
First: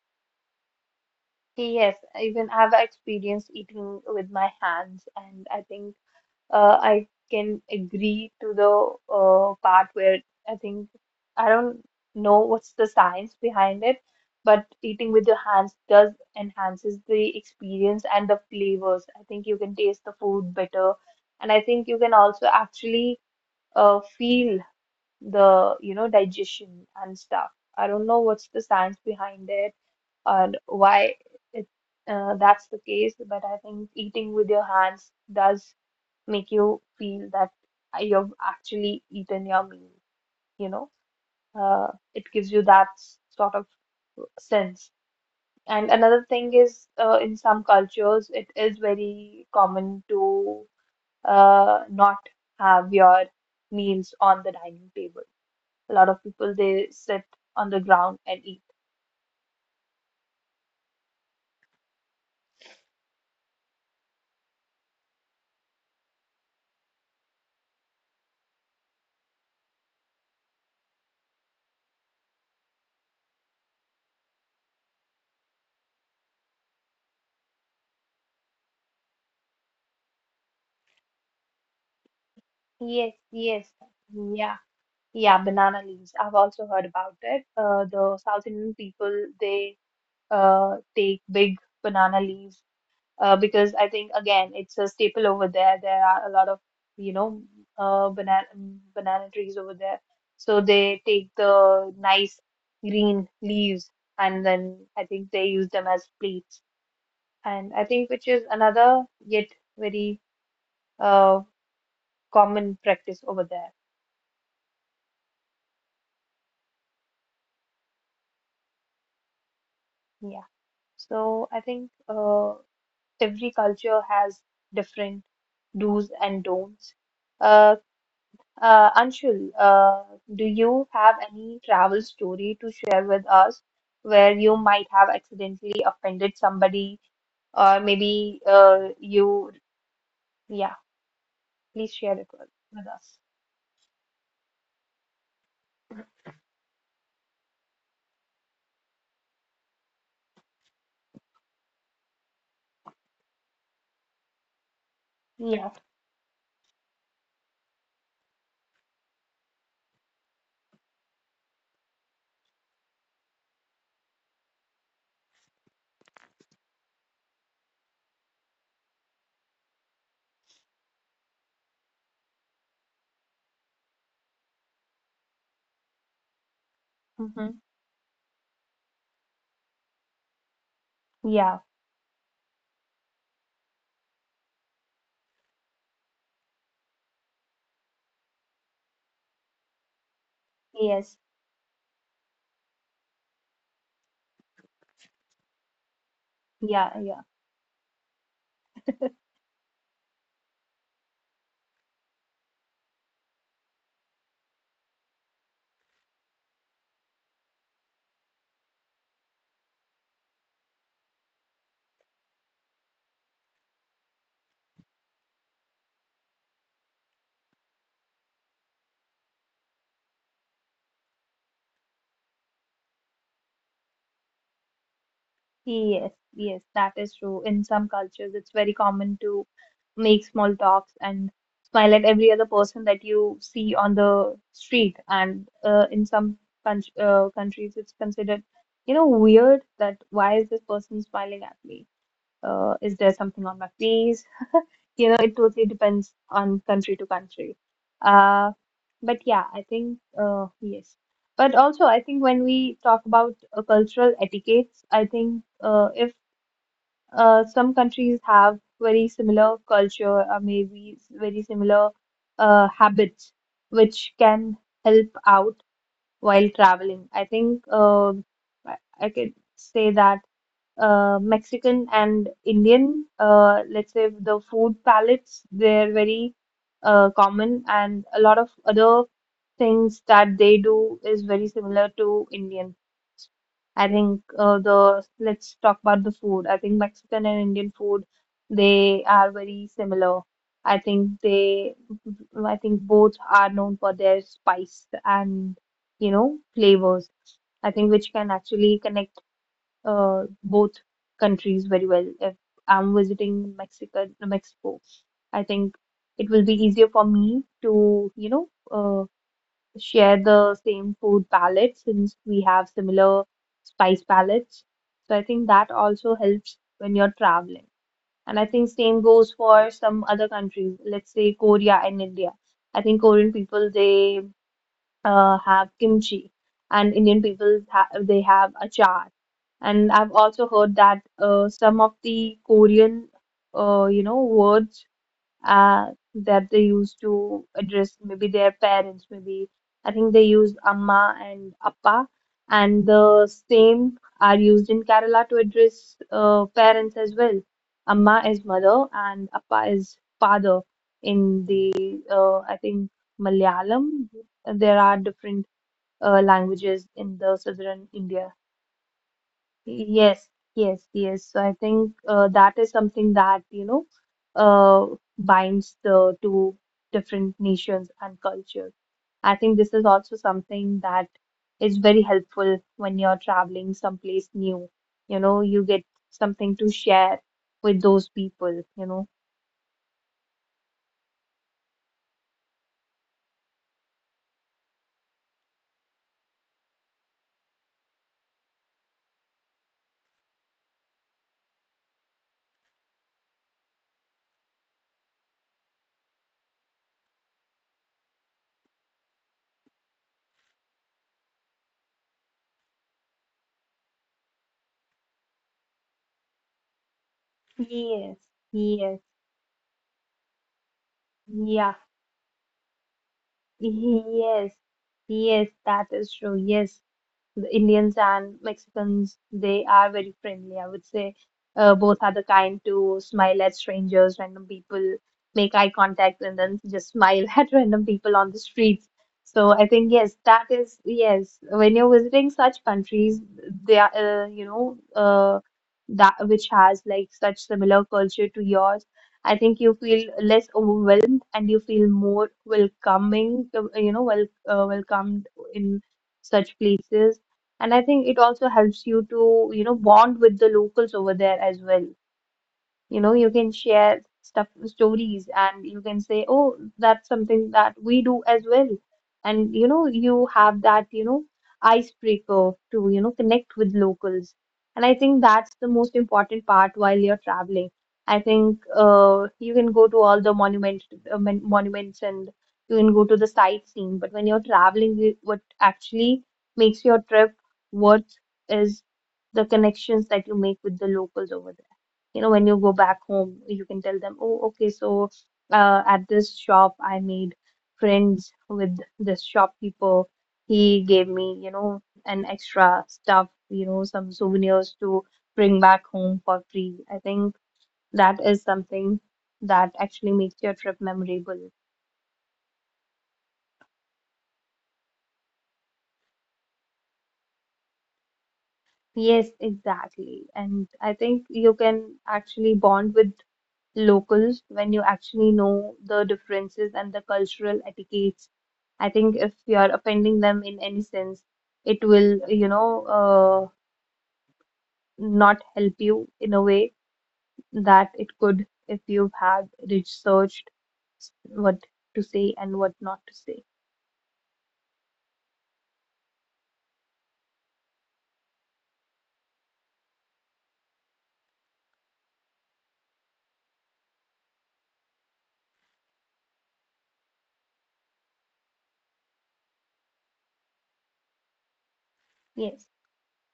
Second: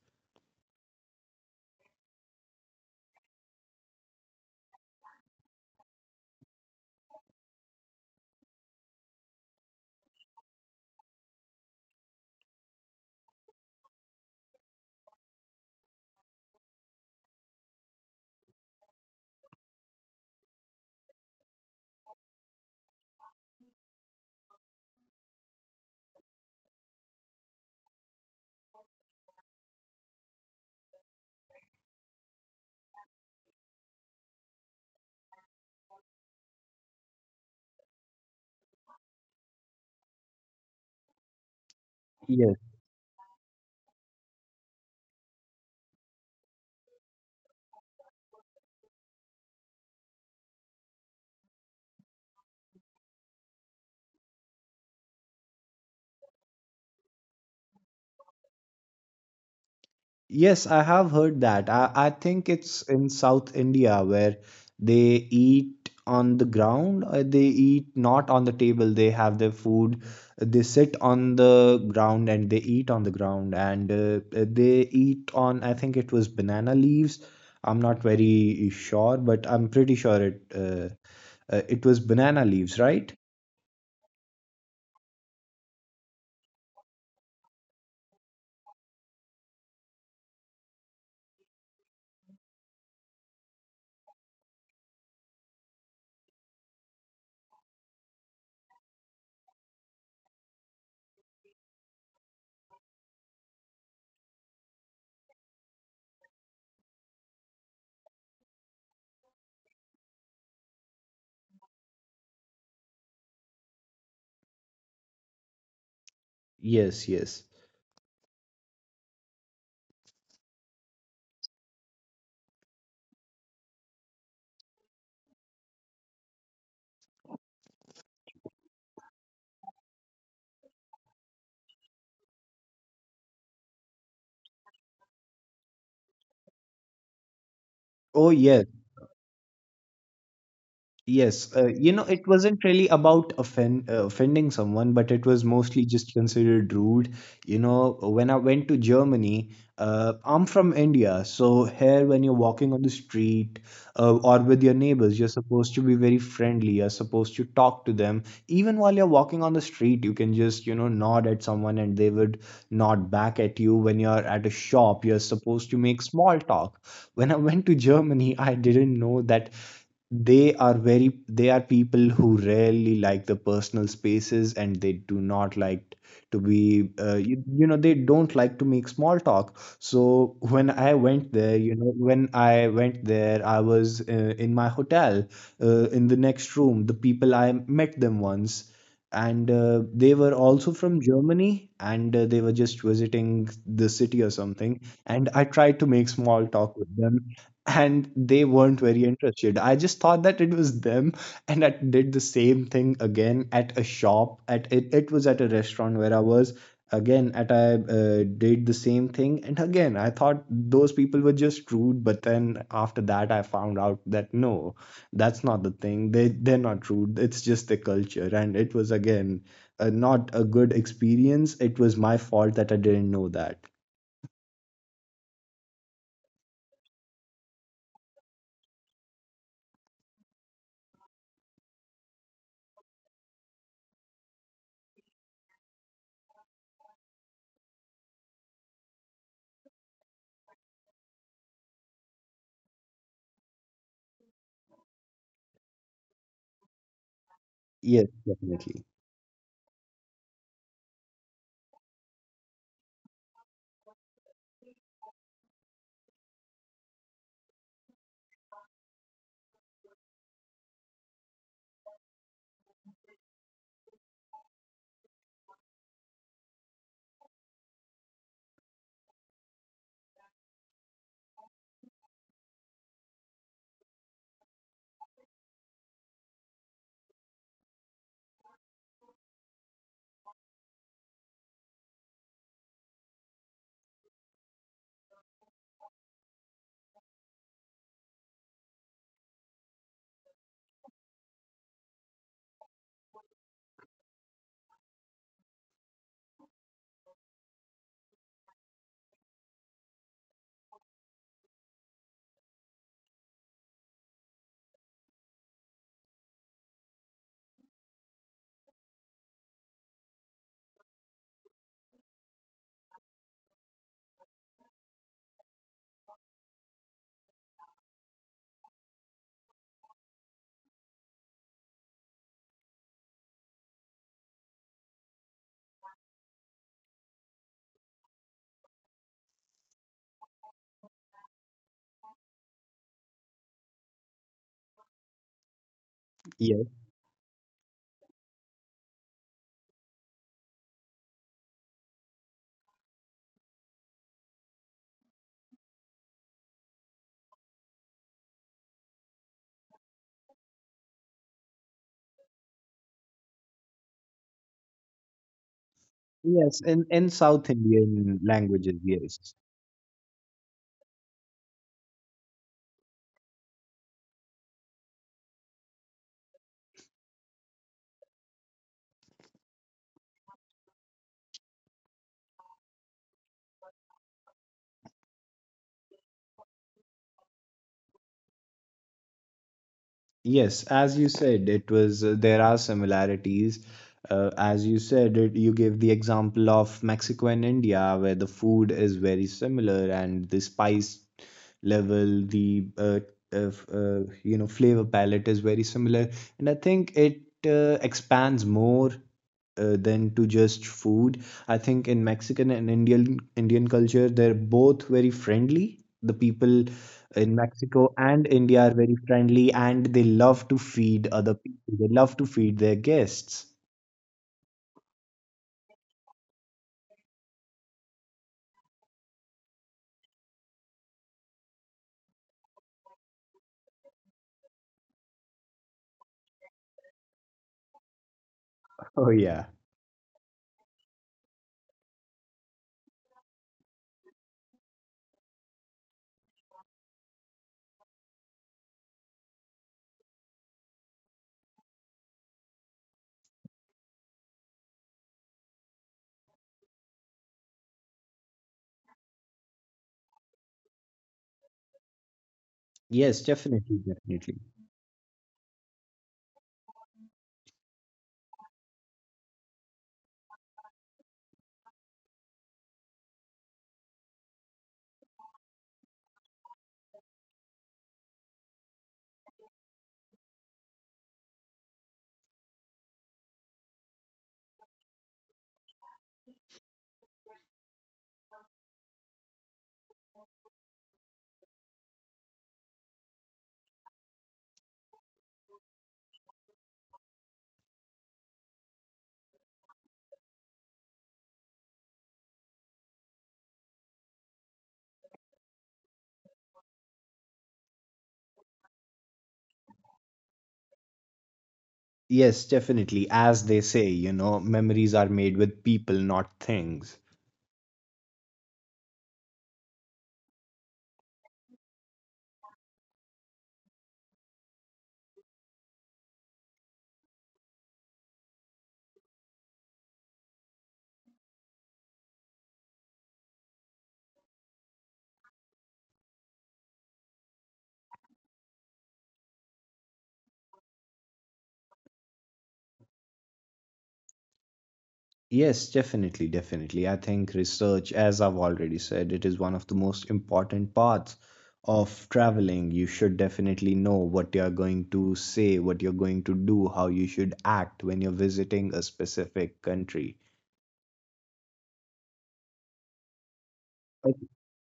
Yes, even I've experienced eating with my hands, and I think I can agree to the part where I think I don't know what's the science behind it, but eating with your hands does enhances the experience and the flavors. I think you can taste the food better, and I think you can also actually feel the digestion and stuff. I don't know what's the science behind it and why it that's the case, but I think eating with your hands does make you feel that you've actually eaten your meal, you know. Uh, it gives you that sort of sense. And another thing is, in some cultures, it is very common to not have your meals on the dining table. A lot of people they sit on the ground and eat. Yes, I have heard that. I think it's in South India where they eat on the ground. They eat not on the table. They have their food. They sit on the ground and they eat on the ground. And they eat on, I think it was banana leaves. I'm not very sure, but I'm pretty sure it it was banana leaves, Yes, right? yes, yeah, yeah, banana leaves. I've also heard about it. The South Indian people they take big banana leaves because I think again it's a staple over there. There are a lot of you know uh, banana banana trees over there, so they take the nice green leaves and then I think they use them as plates. And I think which is another yet very uh, common practice over there. Yes, yes. Yeah. So I think every culture has different do's and don'ts. Uh, Anshul, do you have any travel story to share with us where you might have accidentally offended somebody, or maybe Oh, yes. You, yeah, Yes, please you share know, it it wasn't with really us. about offending someone, but it was mostly just considered rude. You know, when I went to Germany, I'm from India, so here when you're walking on the street or with your neighbors, you're Yeah. supposed to be very friendly. You're supposed to talk to them. Even while you're walking on the street, you can just, you know, nod at someone and they would nod back at you. When you're at a shop, you're supposed to make small talk. When I went to Germany, I didn't know that they are people who rarely like the personal spaces and they do not like to be Hmm. You know they don't like to make small talk, so when I went Yeah. there, you know, when I went there I was in my hotel in the next room. The people I met them once and they were also Yes, from Germany and they were just visiting the city or something, and I tried to make small yeah, talk with yeah. them, and they weren't very interested. I just thought that it was them, and I did the same thing again at a shop. It was at a restaurant where I was again at I did the same thing, and again I thought those people were just rude. But then after that, I found out that no, that's not the thing. They're not rude. It's just the culture, and it was again not a good experience. It was my fault that I didn't know that. Yes, yes, that is true. In some cultures, it's very common to make small talks and smile at every other person that you see on the street. And in some countries, it's considered, you know, weird that why is this person smiling at me? Is there something on my face? You know, it totally depends on country to country. Yes, Uh, definitely. but yeah, I think, yes. But also, I think when we talk about cultural etiquettes, I think if some countries have very similar culture or maybe very similar habits which can help out while traveling. I think I could say that Mexican and Indian, let's say the food palettes, they're very common, and a lot of other things that they do is very similar to Indian. I think the let's talk about the food. I think Mexican and Indian food, they are very similar. I think they, I think both are known for their spice and you know flavors. I think which can actually connect both countries very well. If I'm visiting Mexico, I think it will be easier for me to, you know, share the same food palette since we have similar spice palettes. So I think that also helps when you're traveling. And I think same goes for some other countries, let's say Korea and India. I think Korean people, they have kimchi, and Indian people ha they have achar. And I've also heard that some of the Korean, you know, words uh, Yes. that they used to address maybe their parents, maybe I think they use Amma and Appa, and the same are used in Kerala to address parents as well. Amma is mother and Appa is father. In the I think Malayalam, there are Yes, in, different in South Indian languages in languages, the yes. southern India. Yes, yes, yes. So I think that is something that, you know, binds the two different nations and culture. I think this is also something that is very helpful when you're traveling someplace new. You know, you get something to share with those people, you know. Yes, as you said, it was there are similarities. As you said, you gave the example of Mexico and India, where the food is very similar and the spice level, the you know flavor palette is very similar, and I think it expands more than to just food. I think in Mexican and Indian culture, they're both very friendly. The people in Mexico and Yes, India are very yes, friendly, and they love to feed other people. They yeah, love to feed their guests. (laughs) (laughs) yes, yes, that is true. Yes. The Indians and Mexicans, they are very friendly. I would say both are the kind to smile at strangers, random people, make eye contact, and then just smile (laughs) at random people on the streets. Oh yeah. So I think yes, that is yes. When you're visiting such countries, they are you know that which has like such similar culture to yours. I think you feel less overwhelmed and you feel more welcoming, you know, well, welcomed in such places. And I think it also helps you to, you know, bond with the locals over there as well. Yes, You know, definitely, you can definitely. share stuff, stories, and you can say, oh, that's something that we do as well. And, you know, you have that, you know, icebreaker to, you know, connect with locals. And I think that's the most important part while you're traveling. I think you can go to all the monument, monuments and you can go to the sightseeing. But when you're traveling, what actually makes your trip worth is the connections that you make with the locals over there. You know, when you go back home, you can tell them, oh, okay, so at this shop I made friends with this shopkeeper. He gave me, you know, an extra stuff, you know, some souvenirs to bring back home for free. I think that is something that actually makes your trip memorable. Yes, definitely. As they say, you know, memories are made with people, not things. Yes, exactly, and I think you can actually bond with locals when you actually know the differences and the cultural etiquettes. I think if you are offending them in any sense, it will, you know, not help you in a way that it could if you've had researched what to say and what not to say. Yes, definitely, definitely. I think research, as I've already said, it is one of the most important parts of traveling. You should definitely know what you're going to say, what you're going to do, how you should act when you're visiting a specific country. Yes. But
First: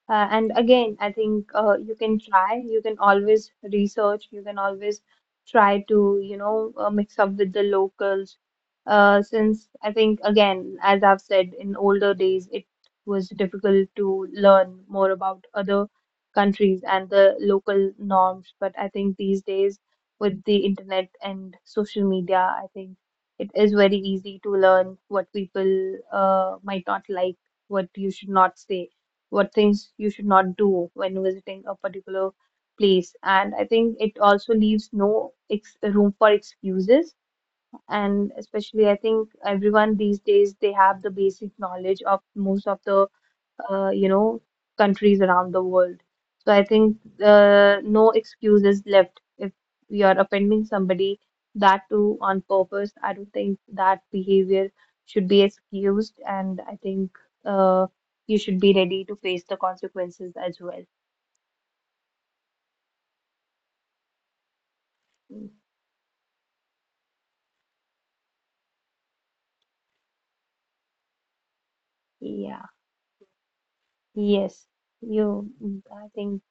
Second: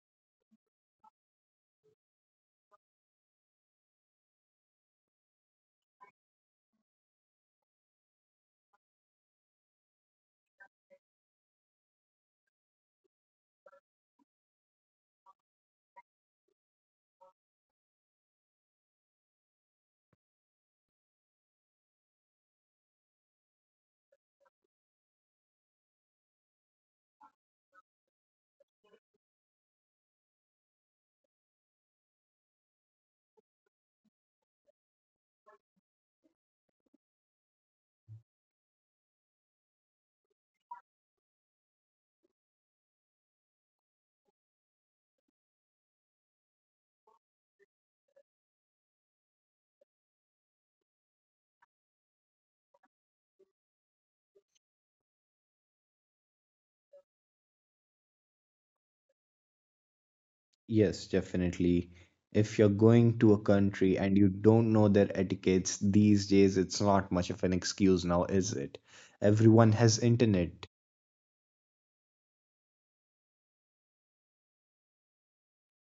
And again, I think you can try, you can always research, you can always try to, you know, mix up with the locals. Since I think, again, as I've said, in older days, it was difficult to learn more about other countries and the local norms. But I think these days, with the internet and social media, I think it is very easy to learn what people might not like, what you should not say, what things you should not do when visiting a particular place. And I think it also leaves no ex room for excuses, and especially, I think everyone these days they have the basic knowledge of most of the you know countries around the world. So I think no excuse is left if you are offending somebody that too on purpose. I don't think that behavior should be excused, and I think uh, you should be ready to face the consequences as well. yes, definitely. If you're going to a country and you don't know their Mm, etiquettes these days, it's not much of an excuse now, is it? Everyone has internet. yeah, yes, you. Mm, I think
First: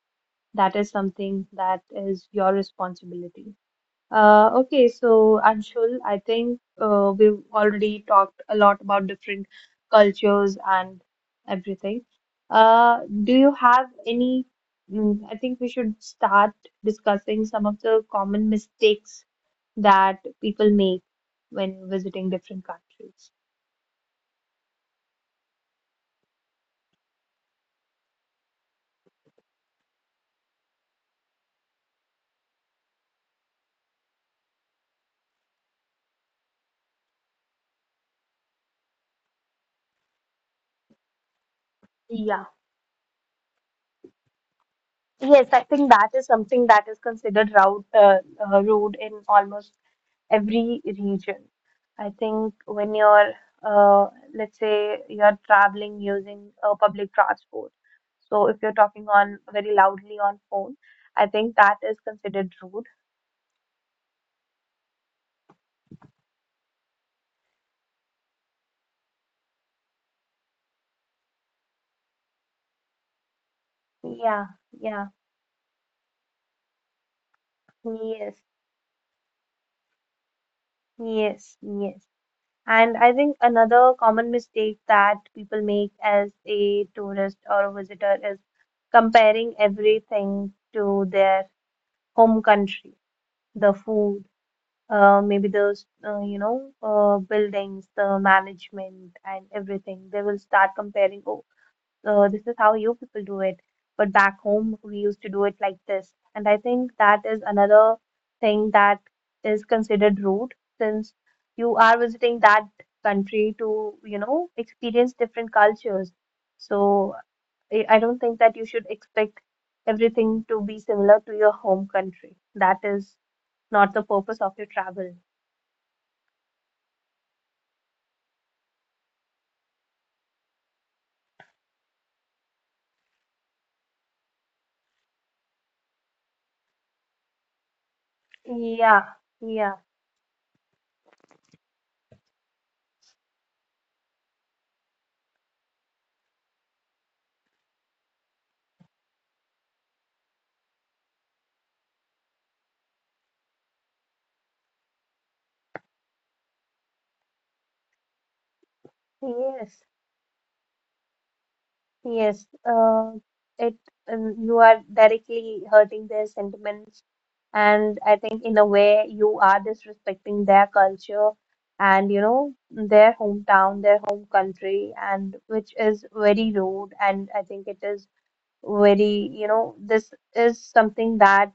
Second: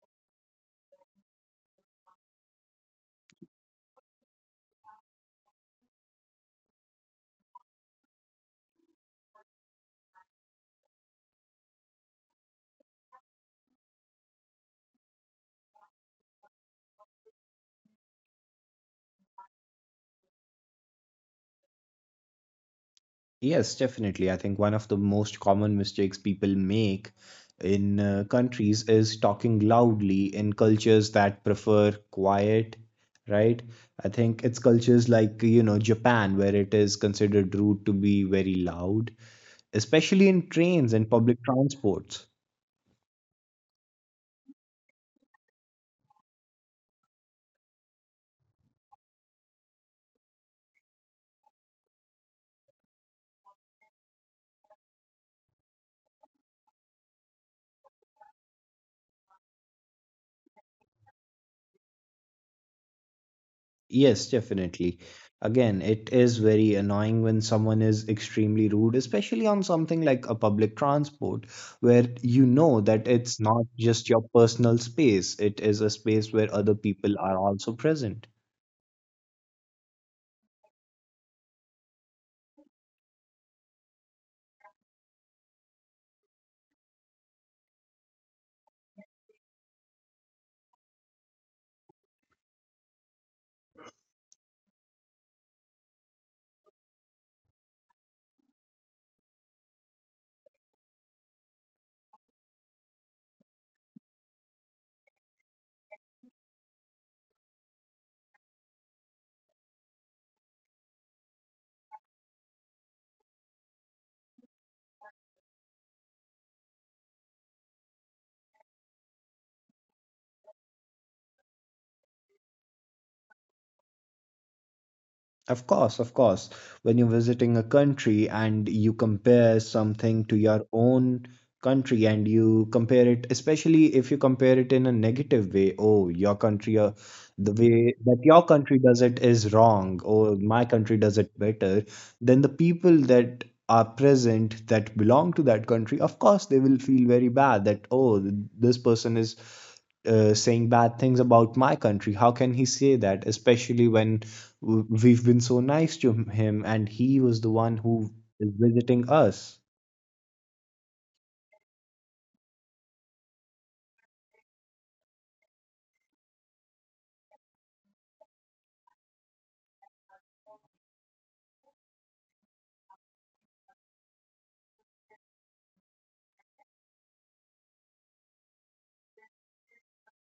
that is something that is your responsibility. Okay, so Anshul, I think we've already talked a lot about different cultures and everything. Do you have any? Mm, I think we should start discussing some of the common mistakes that people make when visiting different countries. Yes, definitely. I think one of the most common mistakes people make in countries is talking loudly in cultures that prefer quiet, right? I think it's cultures like, you know, Japan, where it is considered rude to be very loud, especially in trains and public Yeah. transports. Yes, I think that is something that is considered route rude in almost every region. I think when you're, uh, let's say, you're traveling using public transport. So if you're talking on very loudly on phone, I think that is considered rude. Yes, definitely. Again, it is very annoying when someone is extremely rude, especially on something like a public transport, where you know that Yeah, it's not yeah, just your personal space, it is a space where other people yes, are also present. yes, yes. And I think another common mistake that people make as a tourist or a visitor is comparing everything to their home country, the food, maybe those you know buildings, the management and everything. They will start comparing. Oh, this is how you people do it, but back home we used to do it like this. And I think that is another thing that is considered rude since you are visiting that country to you know experience different cultures. So I don't think that you should expect everything to be similar to your home country. That is not the purpose of your travel. Of course, of course. When you're visiting a country and you compare something to your own country and you compare it, especially if you compare it in a negative way, oh, your country, the Yeah, way that your yeah, country does it is wrong, or my country does it better, then the people that are present that belong to that country, of course, they will feel very bad that, oh, this person is saying bad things about my country. How can he say that? Especially when we've been so nice to him and he was the one who is yes, visiting us. yes. It you are directly hurting their sentiments, and I think in a way you are disrespecting their culture and you know their hometown, their home country, and which is very rude. And I think it is very you know this is something that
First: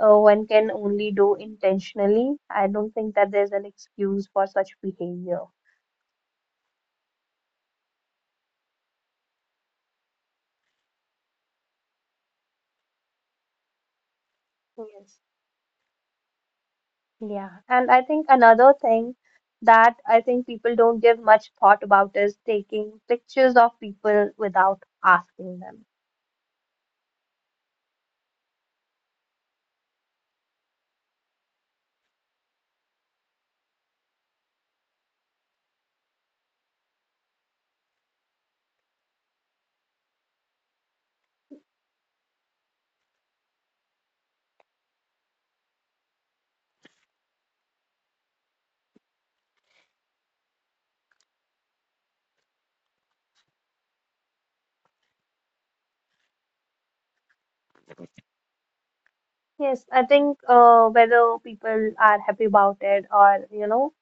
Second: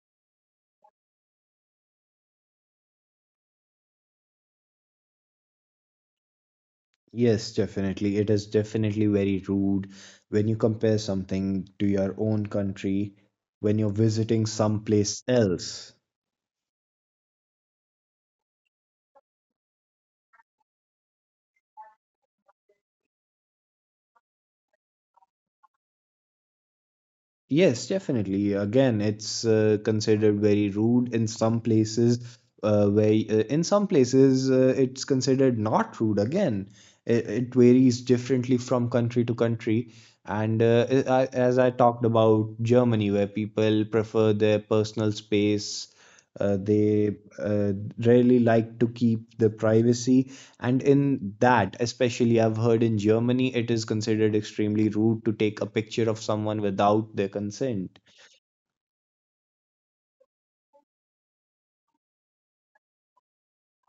one can only do intentionally. I don't think that there's an excuse for such behavior. Yes, definitely, it is definitely very rude when you compare something to your own country when you're visiting Yes. someplace else. Yeah, and I think another thing that I think people don't give much thought about is taking pictures of people without asking them. Yes, definitely. Again, it's considered very rude in some places. Where In some places it's considered not rude. Again, it varies differently from country to country. And as I talked about Germany, where people prefer their personal space, they really like to keep the privacy, and in that, especially, I've heard in Germany, it is considered extremely rude to take a picture of someone without their consent. Yes, I think whether people are happy about it or, you know,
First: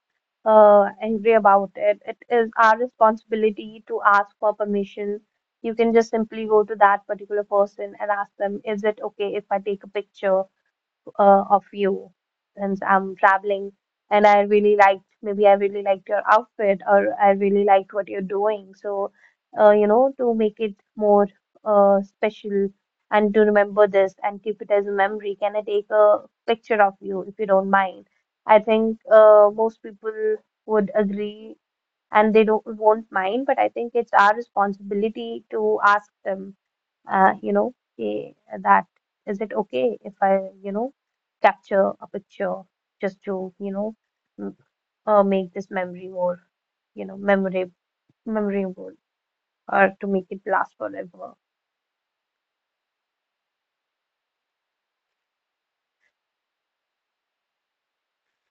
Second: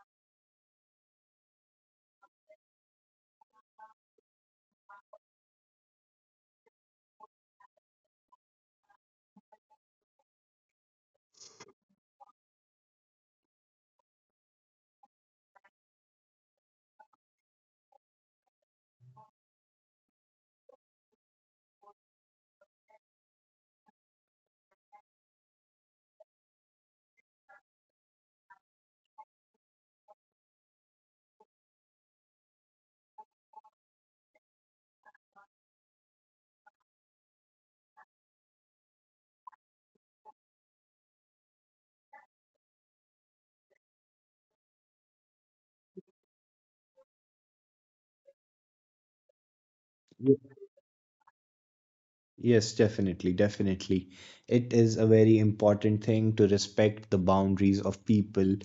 angry about it, it is our responsibility to ask for permission. You can just simply go to that particular person and ask them, is it okay if I take a picture? Of you since I'm traveling and I really liked, maybe I really liked your outfit or I really liked what you're doing. So, you know, to make it more special and to remember this and keep it as a memory, can I take a picture of you if you don't mind? I think most people would agree and they don't won't mind, but I think it's our responsibility to ask them you know, eh, that is it okay if I, you know, capture a picture just to, you know, m- make this memory more, you know, memorable, memorable, or to make Ye- it last forever. Yes, definitely, definitely. It is a very important thing to respect the boundaries of people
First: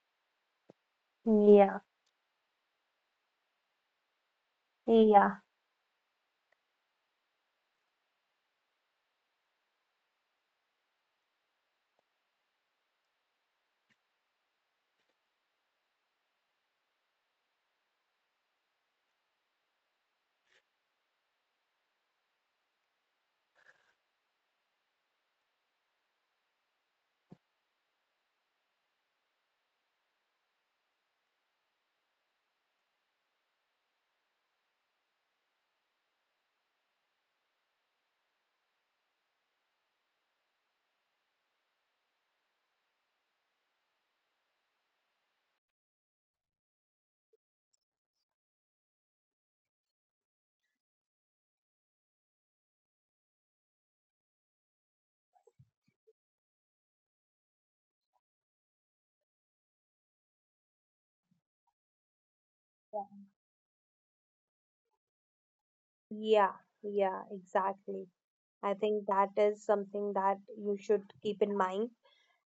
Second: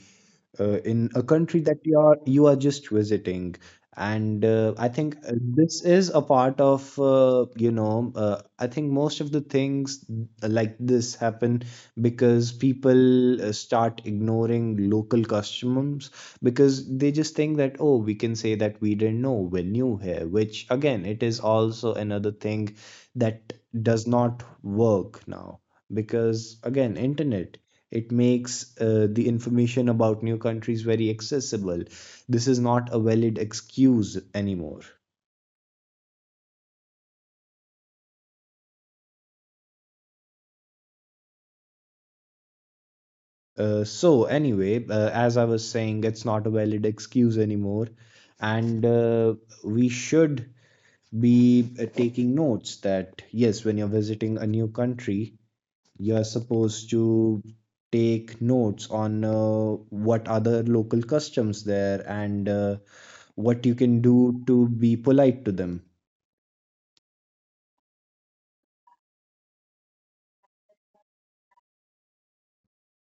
in a country that Yeah, you are just visiting, and I think yeah, this is a part of I think most of the things like this happen because people start ignoring local customs because they just think that, oh, we can say that we didn't know, we're new here, which again it is also another thing that does not work now because again internet, it makes the information about new countries very accessible. This is not a valid excuse anymore. So, anyway, as I was saying, it's not a valid excuse anymore. And we should be taking notes that, yes, when you're visiting a new country, you're supposed to take notes on what other local customs there and yeah, what you can do to be polite to them. yeah, yeah, exactly. I think that is something that you should keep in mind.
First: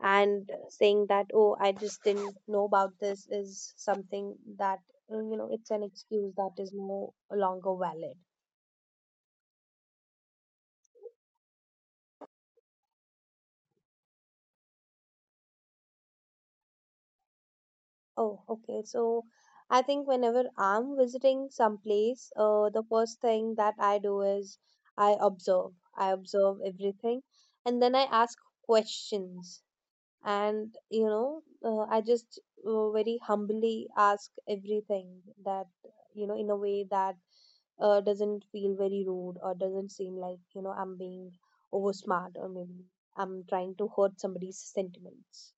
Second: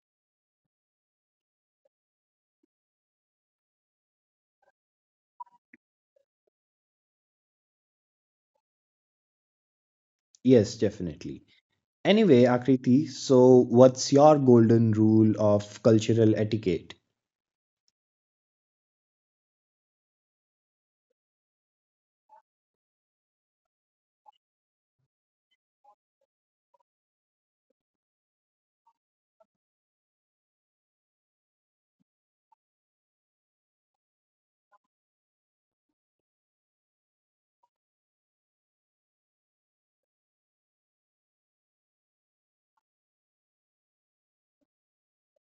And saying that, oh, I just didn't know about this is something that, you know, it's an excuse that is no longer valid. Yes, definitely. Anyway, Akriti, so what's your golden rule of cultural etiquette? Oh, okay. So I think whenever I'm visiting some place, the first thing that I do is I observe. I observe everything, and then I ask questions. And I just very humbly ask everything that in a way that doesn't feel very rude or doesn't seem like I'm being over smart, or maybe I'm trying to hurt somebody's sentiments.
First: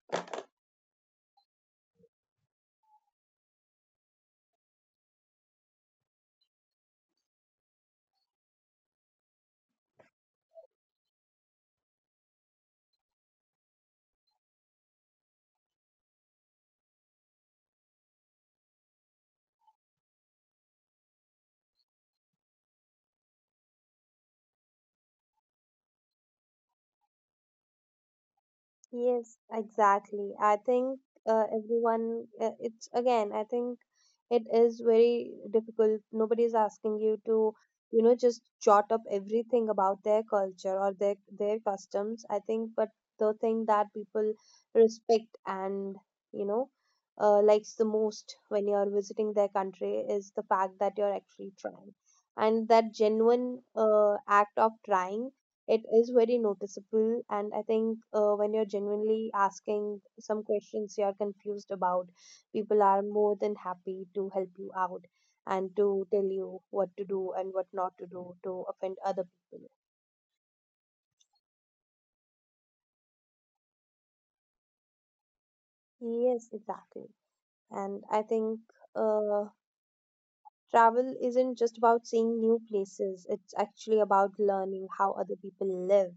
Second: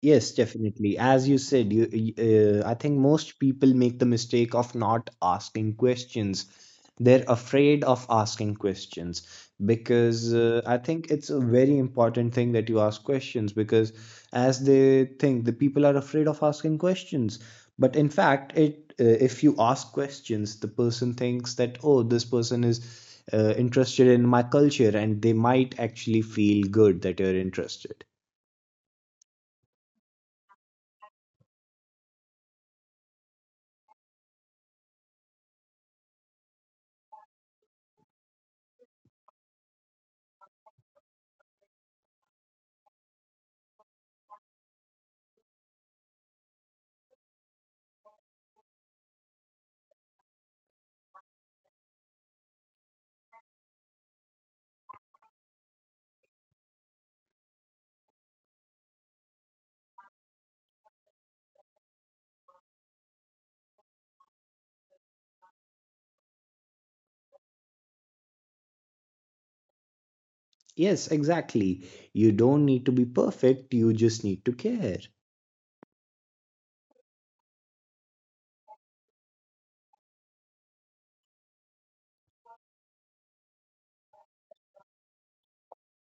Yes, definitely. As you said, I think most people make the mistake of not asking questions. They're afraid of asking questions because I think it's a very important thing that you ask questions because as they think, the people are afraid of asking questions. But in fact, it if you ask questions, the person thinks that, oh, this person is interested in my culture, and they might actually feel good that you're interested. Yes, exactly. I think it's again, I think it is very difficult. Nobody is asking you to, just jot up everything about their culture or their customs. I think, but the thing that people respect and, you know, likes the most when you're visiting their country is the fact that you're actually trying. And that genuine act of trying, it is very noticeable. And I think, when you're genuinely asking some questions you're confused about, people are more than happy to help you out and to tell you what to do and what not to do to offend other people. Yes, exactly. You don't need to be perfect, you just need to care. Yes, exactly. And I think, uh, travel isn't just about seeing new places, it's actually about learning how other people live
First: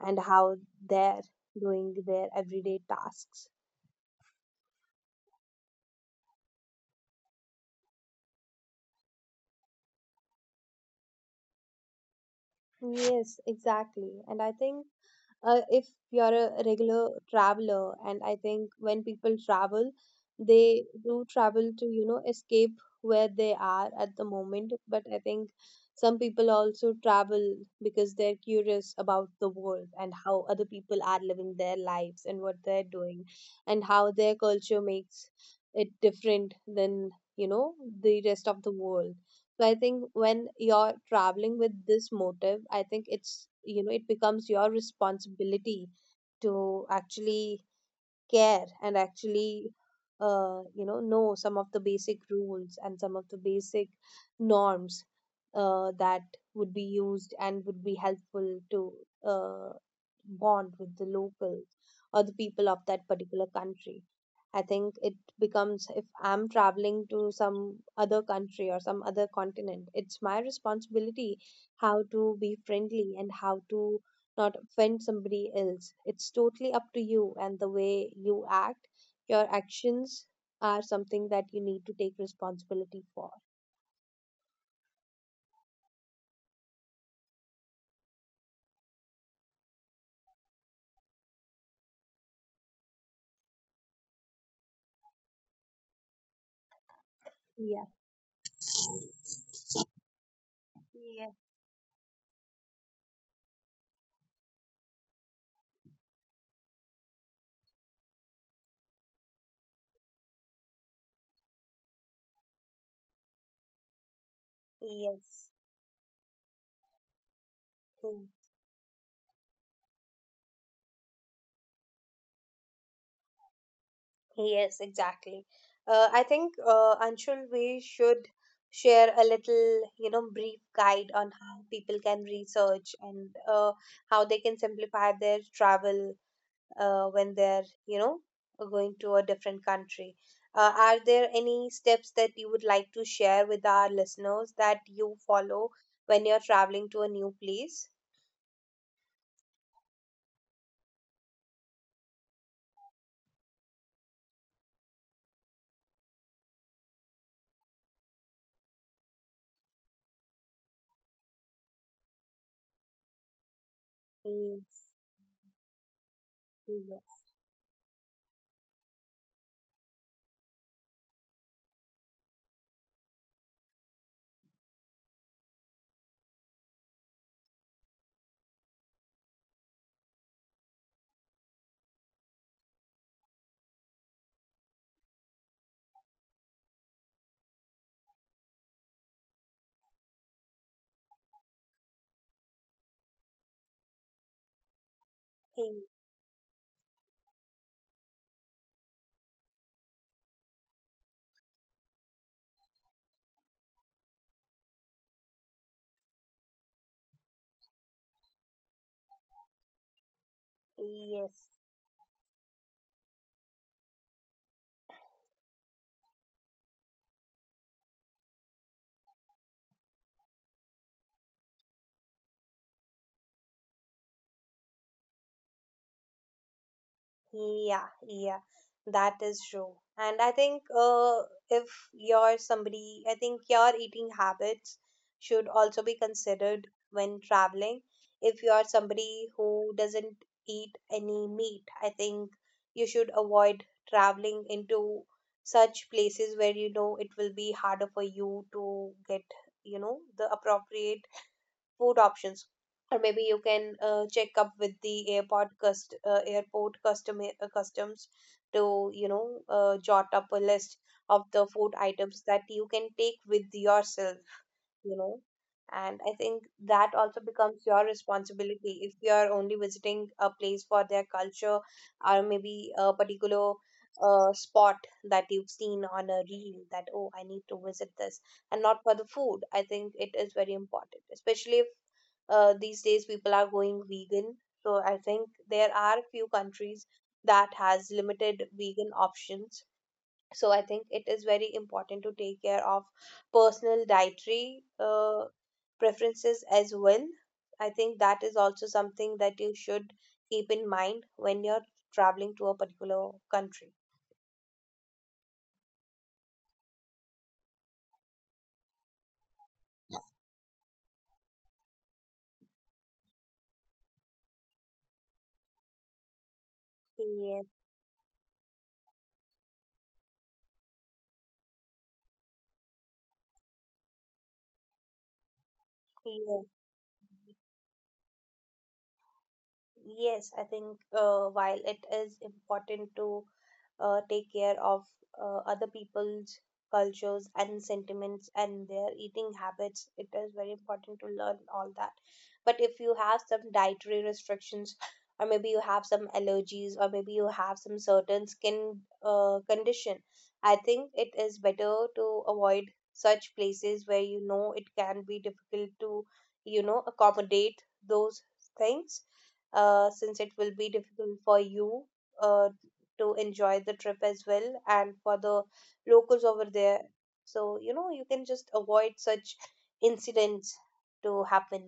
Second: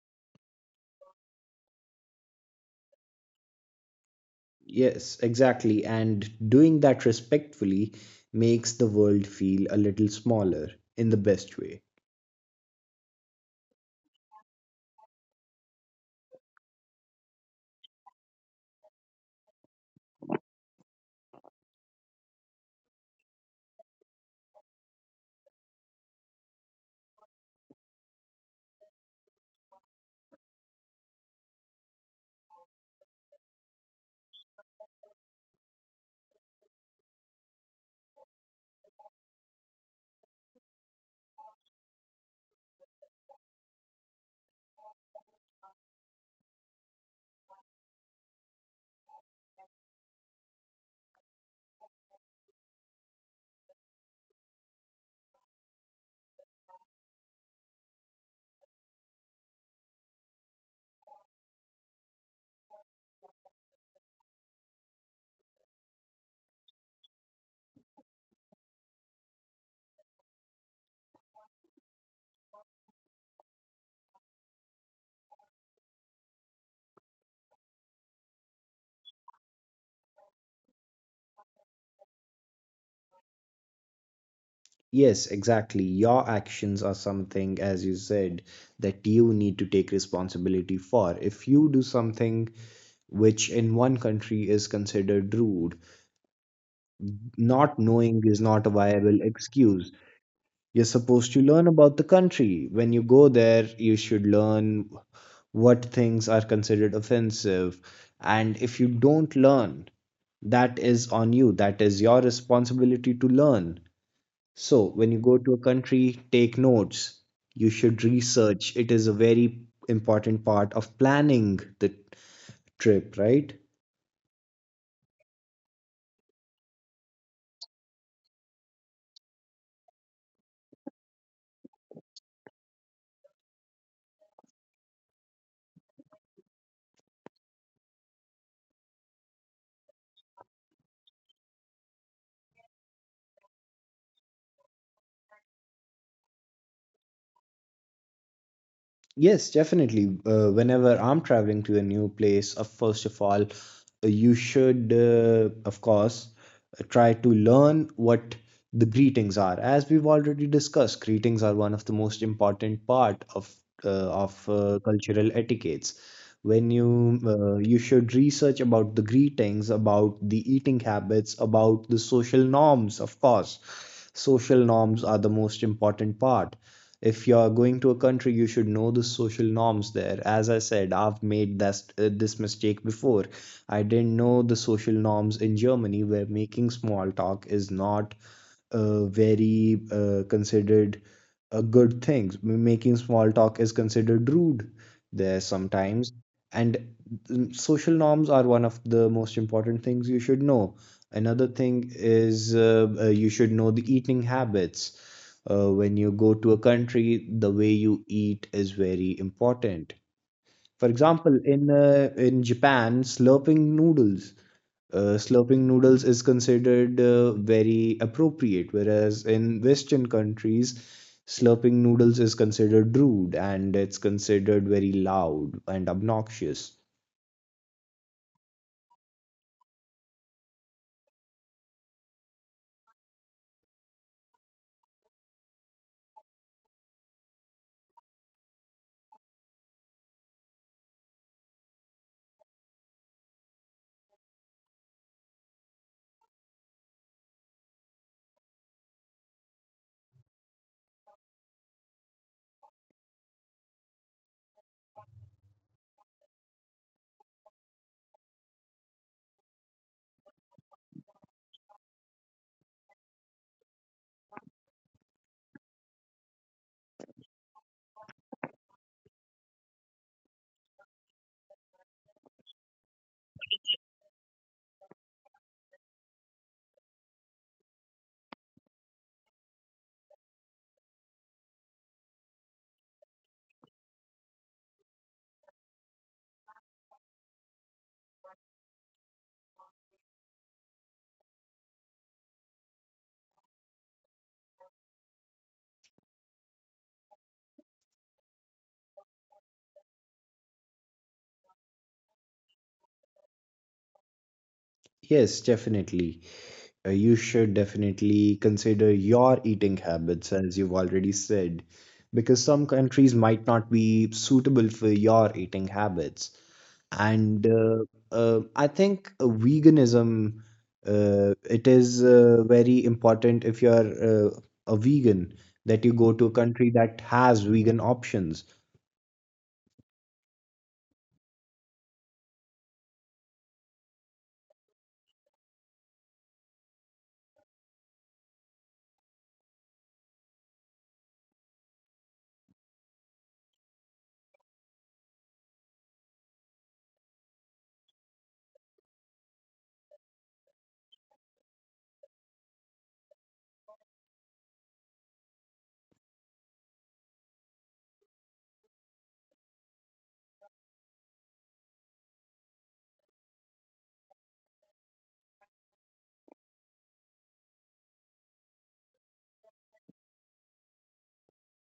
and how they're doing their everyday tasks. Yes, exactly. And doing that respectfully makes the world feel a little smaller in the best way. Yes, exactly. And I think, if you're a regular traveler, and I think when people travel, they do travel to, escape where they are at the moment, but I think some people also travel because they're curious about the world and how other people are living their lives and what they're doing, and how their culture makes it different than, you know the rest of the world. So I think when you're traveling with this motive, I think it's, it becomes your responsibility to actually care and actually, know some of the basic rules and some of the basic norms that would be used and would be helpful to uh, bond with the locals or the people of that particular country. I think it becomes, if I'm traveling to some other country or some other continent, it's my responsibility how to be friendly and how to not offend somebody else. It's totally up to you and the way you act. Your actions are something that you need to take responsibility for. Yes, exactly. Your actions are something, as you said, that you need to take responsibility for. If you do something which in one country is considered rude, not Yeah. knowing is not a viable excuse. You're supposed Yeah, to learn about the country. When you go there, you should learn what things are considered offensive. And if you don't learn, that is on you. That is your responsibility to learn. So, when you go yes. to a country, take notes. You should Hmm. research. It is a very important part of planning the trip, right? Yes, exactly. I think, Anshul, we should share a little, brief guide on how people can research, and how they can simplify their travel when they're, going to a different country. Uh, are there any steps that you would like to share with our listeners that you follow when you're traveling to a new place? Yes, definitely. Whenever I'm traveling to a new place, first of all, you should, of course, try to learn what the greetings are. As we've already discussed, greetings are one of the most important part of Yes, cultural etiquettes. When you yes, you should research about the greetings, about the eating habits, about the social norms, of course. Social norms are the most important part if you're going to a country you should know the social norms there as I said I've made this mistake before. I didn't know the social norms in Germany where making small talk is not very considered a good thing. Making small talk is considered rude there sometimes. And social norms are one of the most important things you should know. Another thing is you should know the eating habits. When you go to a country, the way you eat is very important. For example, yes. in in Japan, slurping noodles is considered very appropriate, whereas in Western countries, slurping noodles is considered rude and it's considered very loud and obnoxious. Yeah, yeah, that is true. And I think, if you're somebody, I think your eating habits should also be considered when traveling. If you're somebody who doesn't eat any meat, I think you should avoid traveling into such places where you know it will be harder for you to get, the appropriate food options. Or maybe you can check up with the airport cust airport custom customs to jot up a list of the food items that you can take with yourself, you know and I think that also becomes your responsibility if you are only visiting a place for their culture, or maybe a particular spot that you've seen on a reel, that oh, I need to visit this and not for the food. I think it is very important, especially if, these days people are going vegan. So I think there are few countries that has limited vegan options. So I think it is very important to take care of personal dietary preferences as well. I think that is also something that you should keep in mind when you're traveling to a particular country. Yes, definitely. You should definitely consider your eating habits, as you've already said, because some countries might not be suitable for your eating habits. Yes. And I think veganism, it is very important if you're a vegan that you go to a Yes. country that has vegan options. Yes, I think, while it is important to take care of other people's cultures and sentiments and their eating habits, it is very important to learn all that. But if you have some dietary restrictions, or maybe you have some allergies, or maybe you have some certain skin condition, I think it is better to avoid such places where you know it can be difficult to, accommodate those things, since it will be difficult for you uh, to enjoy the trip as well, and for the locals over there. So, you can just avoid such incidents to happen.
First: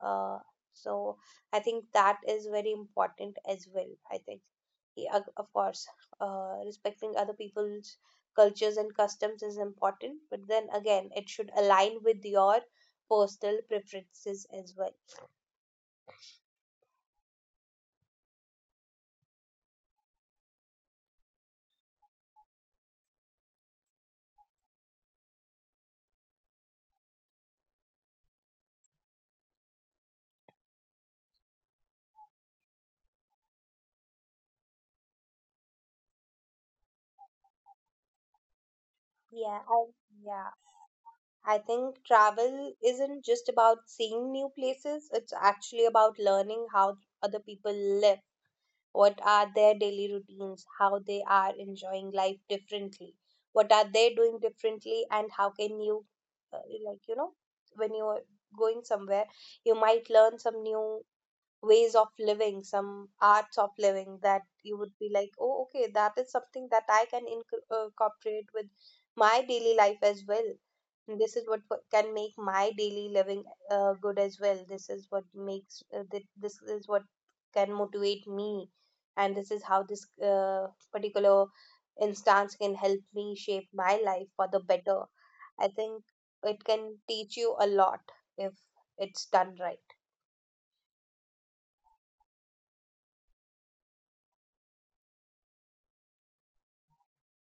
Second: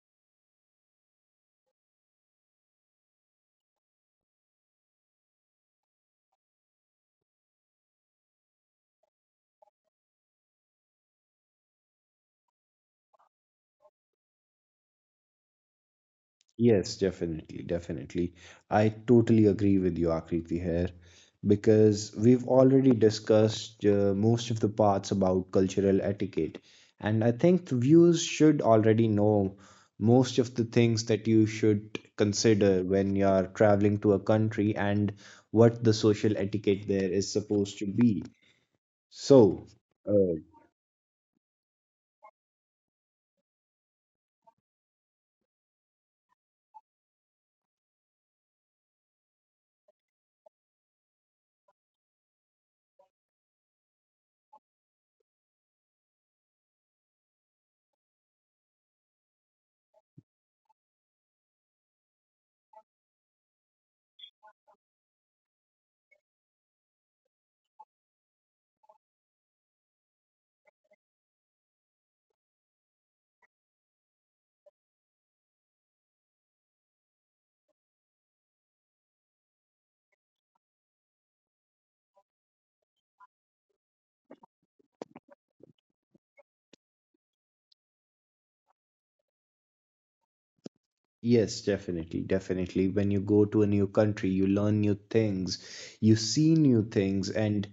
Uh, so, I think that is very important as well. I think, yeah, of course, respecting other people's cultures and customs is important, but then again, it should align with your personal preferences as well. Yes, definitely, definitely. I totally agree with you, Akriti, here because we've already discussed most of the parts about cultural etiquette, and I think the viewers should already know most of the things that you should consider when you're traveling to a country and what the social etiquette there is supposed to be. So, Yeah, I, uh, yeah. I think travel isn't just about seeing new places, it's actually about learning how other people live, what are their daily routines, how they are enjoying life differently, what are they doing differently, and how can you, uh, like, you know, when you are going somewhere, you might learn some new ways of living, some arts of living, that you would be like, oh okay, that is something that I can incorporate with my daily life as well. And this is what can make my daily living good as well. This is what makes, this is what can motivate me, and this is how this uh, particular instance can help me shape my life for the better. I think it can teach you a lot if it's done right. yes, definitely, definitely. When you go to a new country, you learn new things, you see new things, and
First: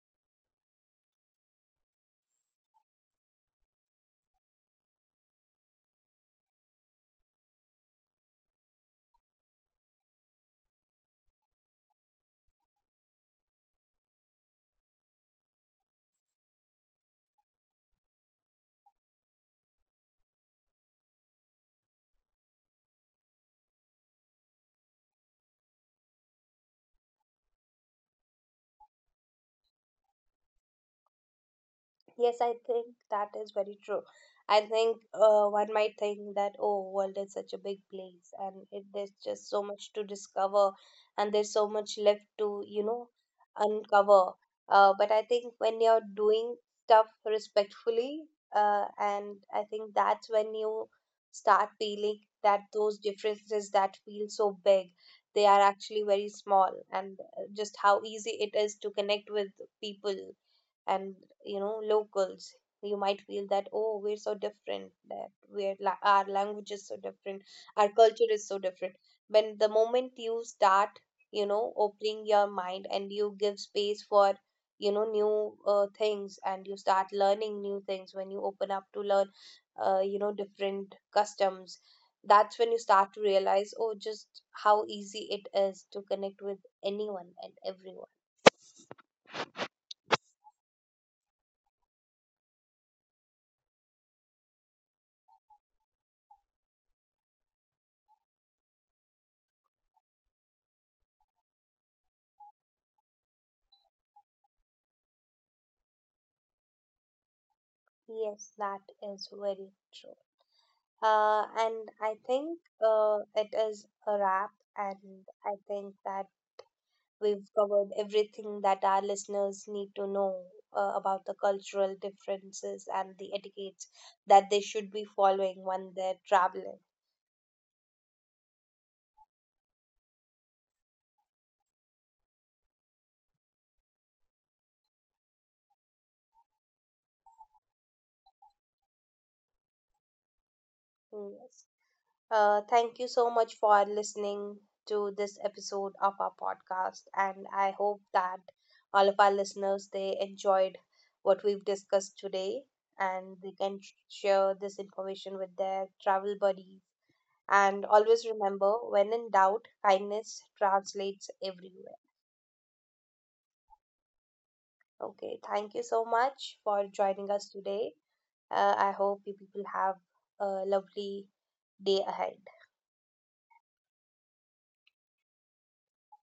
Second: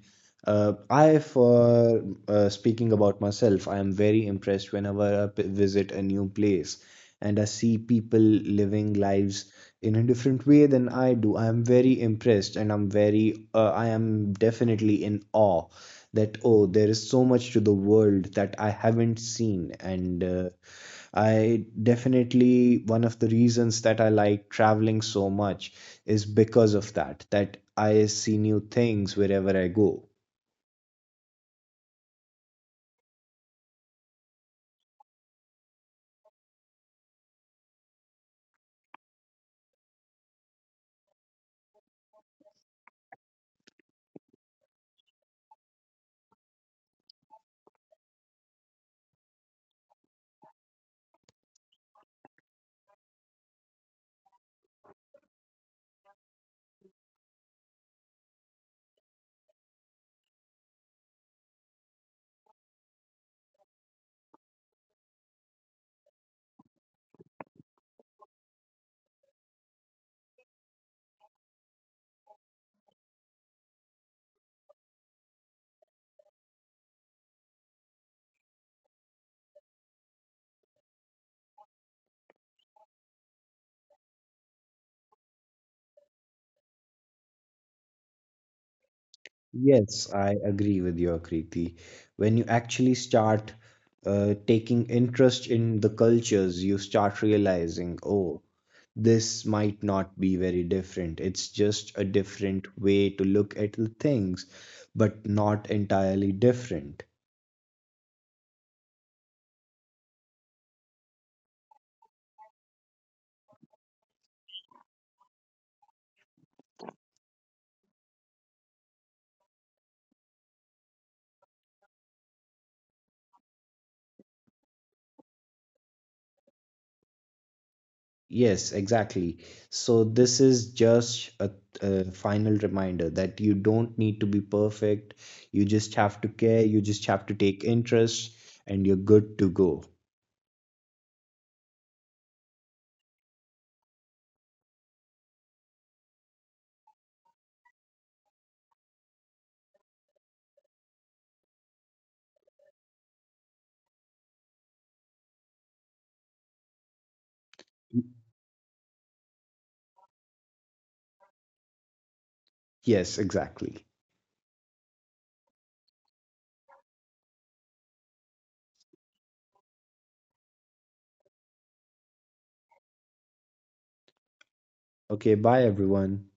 I, for speaking about myself, I am very impressed whenever I visit a new place and I see people living lives in a different way than I do. I am very impressed, and I am definitely in awe that oh, there is so much to the world that I haven't seen, and one of the reasons that I like traveling so much is because of that, that I see new things wherever I go. Yes, I think that is very true. I think, one might think that oh, world is such a big place, and it, there's just so much to discover, and there's so much left to, uncover. But I think when you're doing stuff respectfully, and I think that's when you start feeling that those differences that feel so big, they are actually very small, and just how easy it is to connect with people and, locals. You might feel that oh, we're so different, that our language is so different, our culture is so different, when the moment you start, opening your mind and you give space for, new things, and you start learning new things, when you open up to learn different customs, that's when you start to realize, oh, just how easy it is to connect with anyone and everyone. Yes, I agree with you, Kriti. When you actually start taking interest in the cultures, you start realizing, oh, this might not be very different. It's just a different way to look at the things, but not entirely different. Yes, that is very true. And I think, it is a wrap, and I think that we've covered everything that our listeners need to know about the cultural differences and the etiquettes that they should be following when they're traveling. Yes, exactly. So this is just a final reminder that you don't need to be perfect. You just have to care, you just have to take interest, and you're good to go. Mm. Thank you so much for listening to this episode of our podcast, and I hope that all of our listeners, they enjoyed what we've discussed today, and they can share this information with their travel buddies. And always remember, when in doubt, kindness translates everywhere. Yes, exactly. Okay, thank you so much for joining us today. I hope you people have a lovely day ahead. Okay, bye everyone.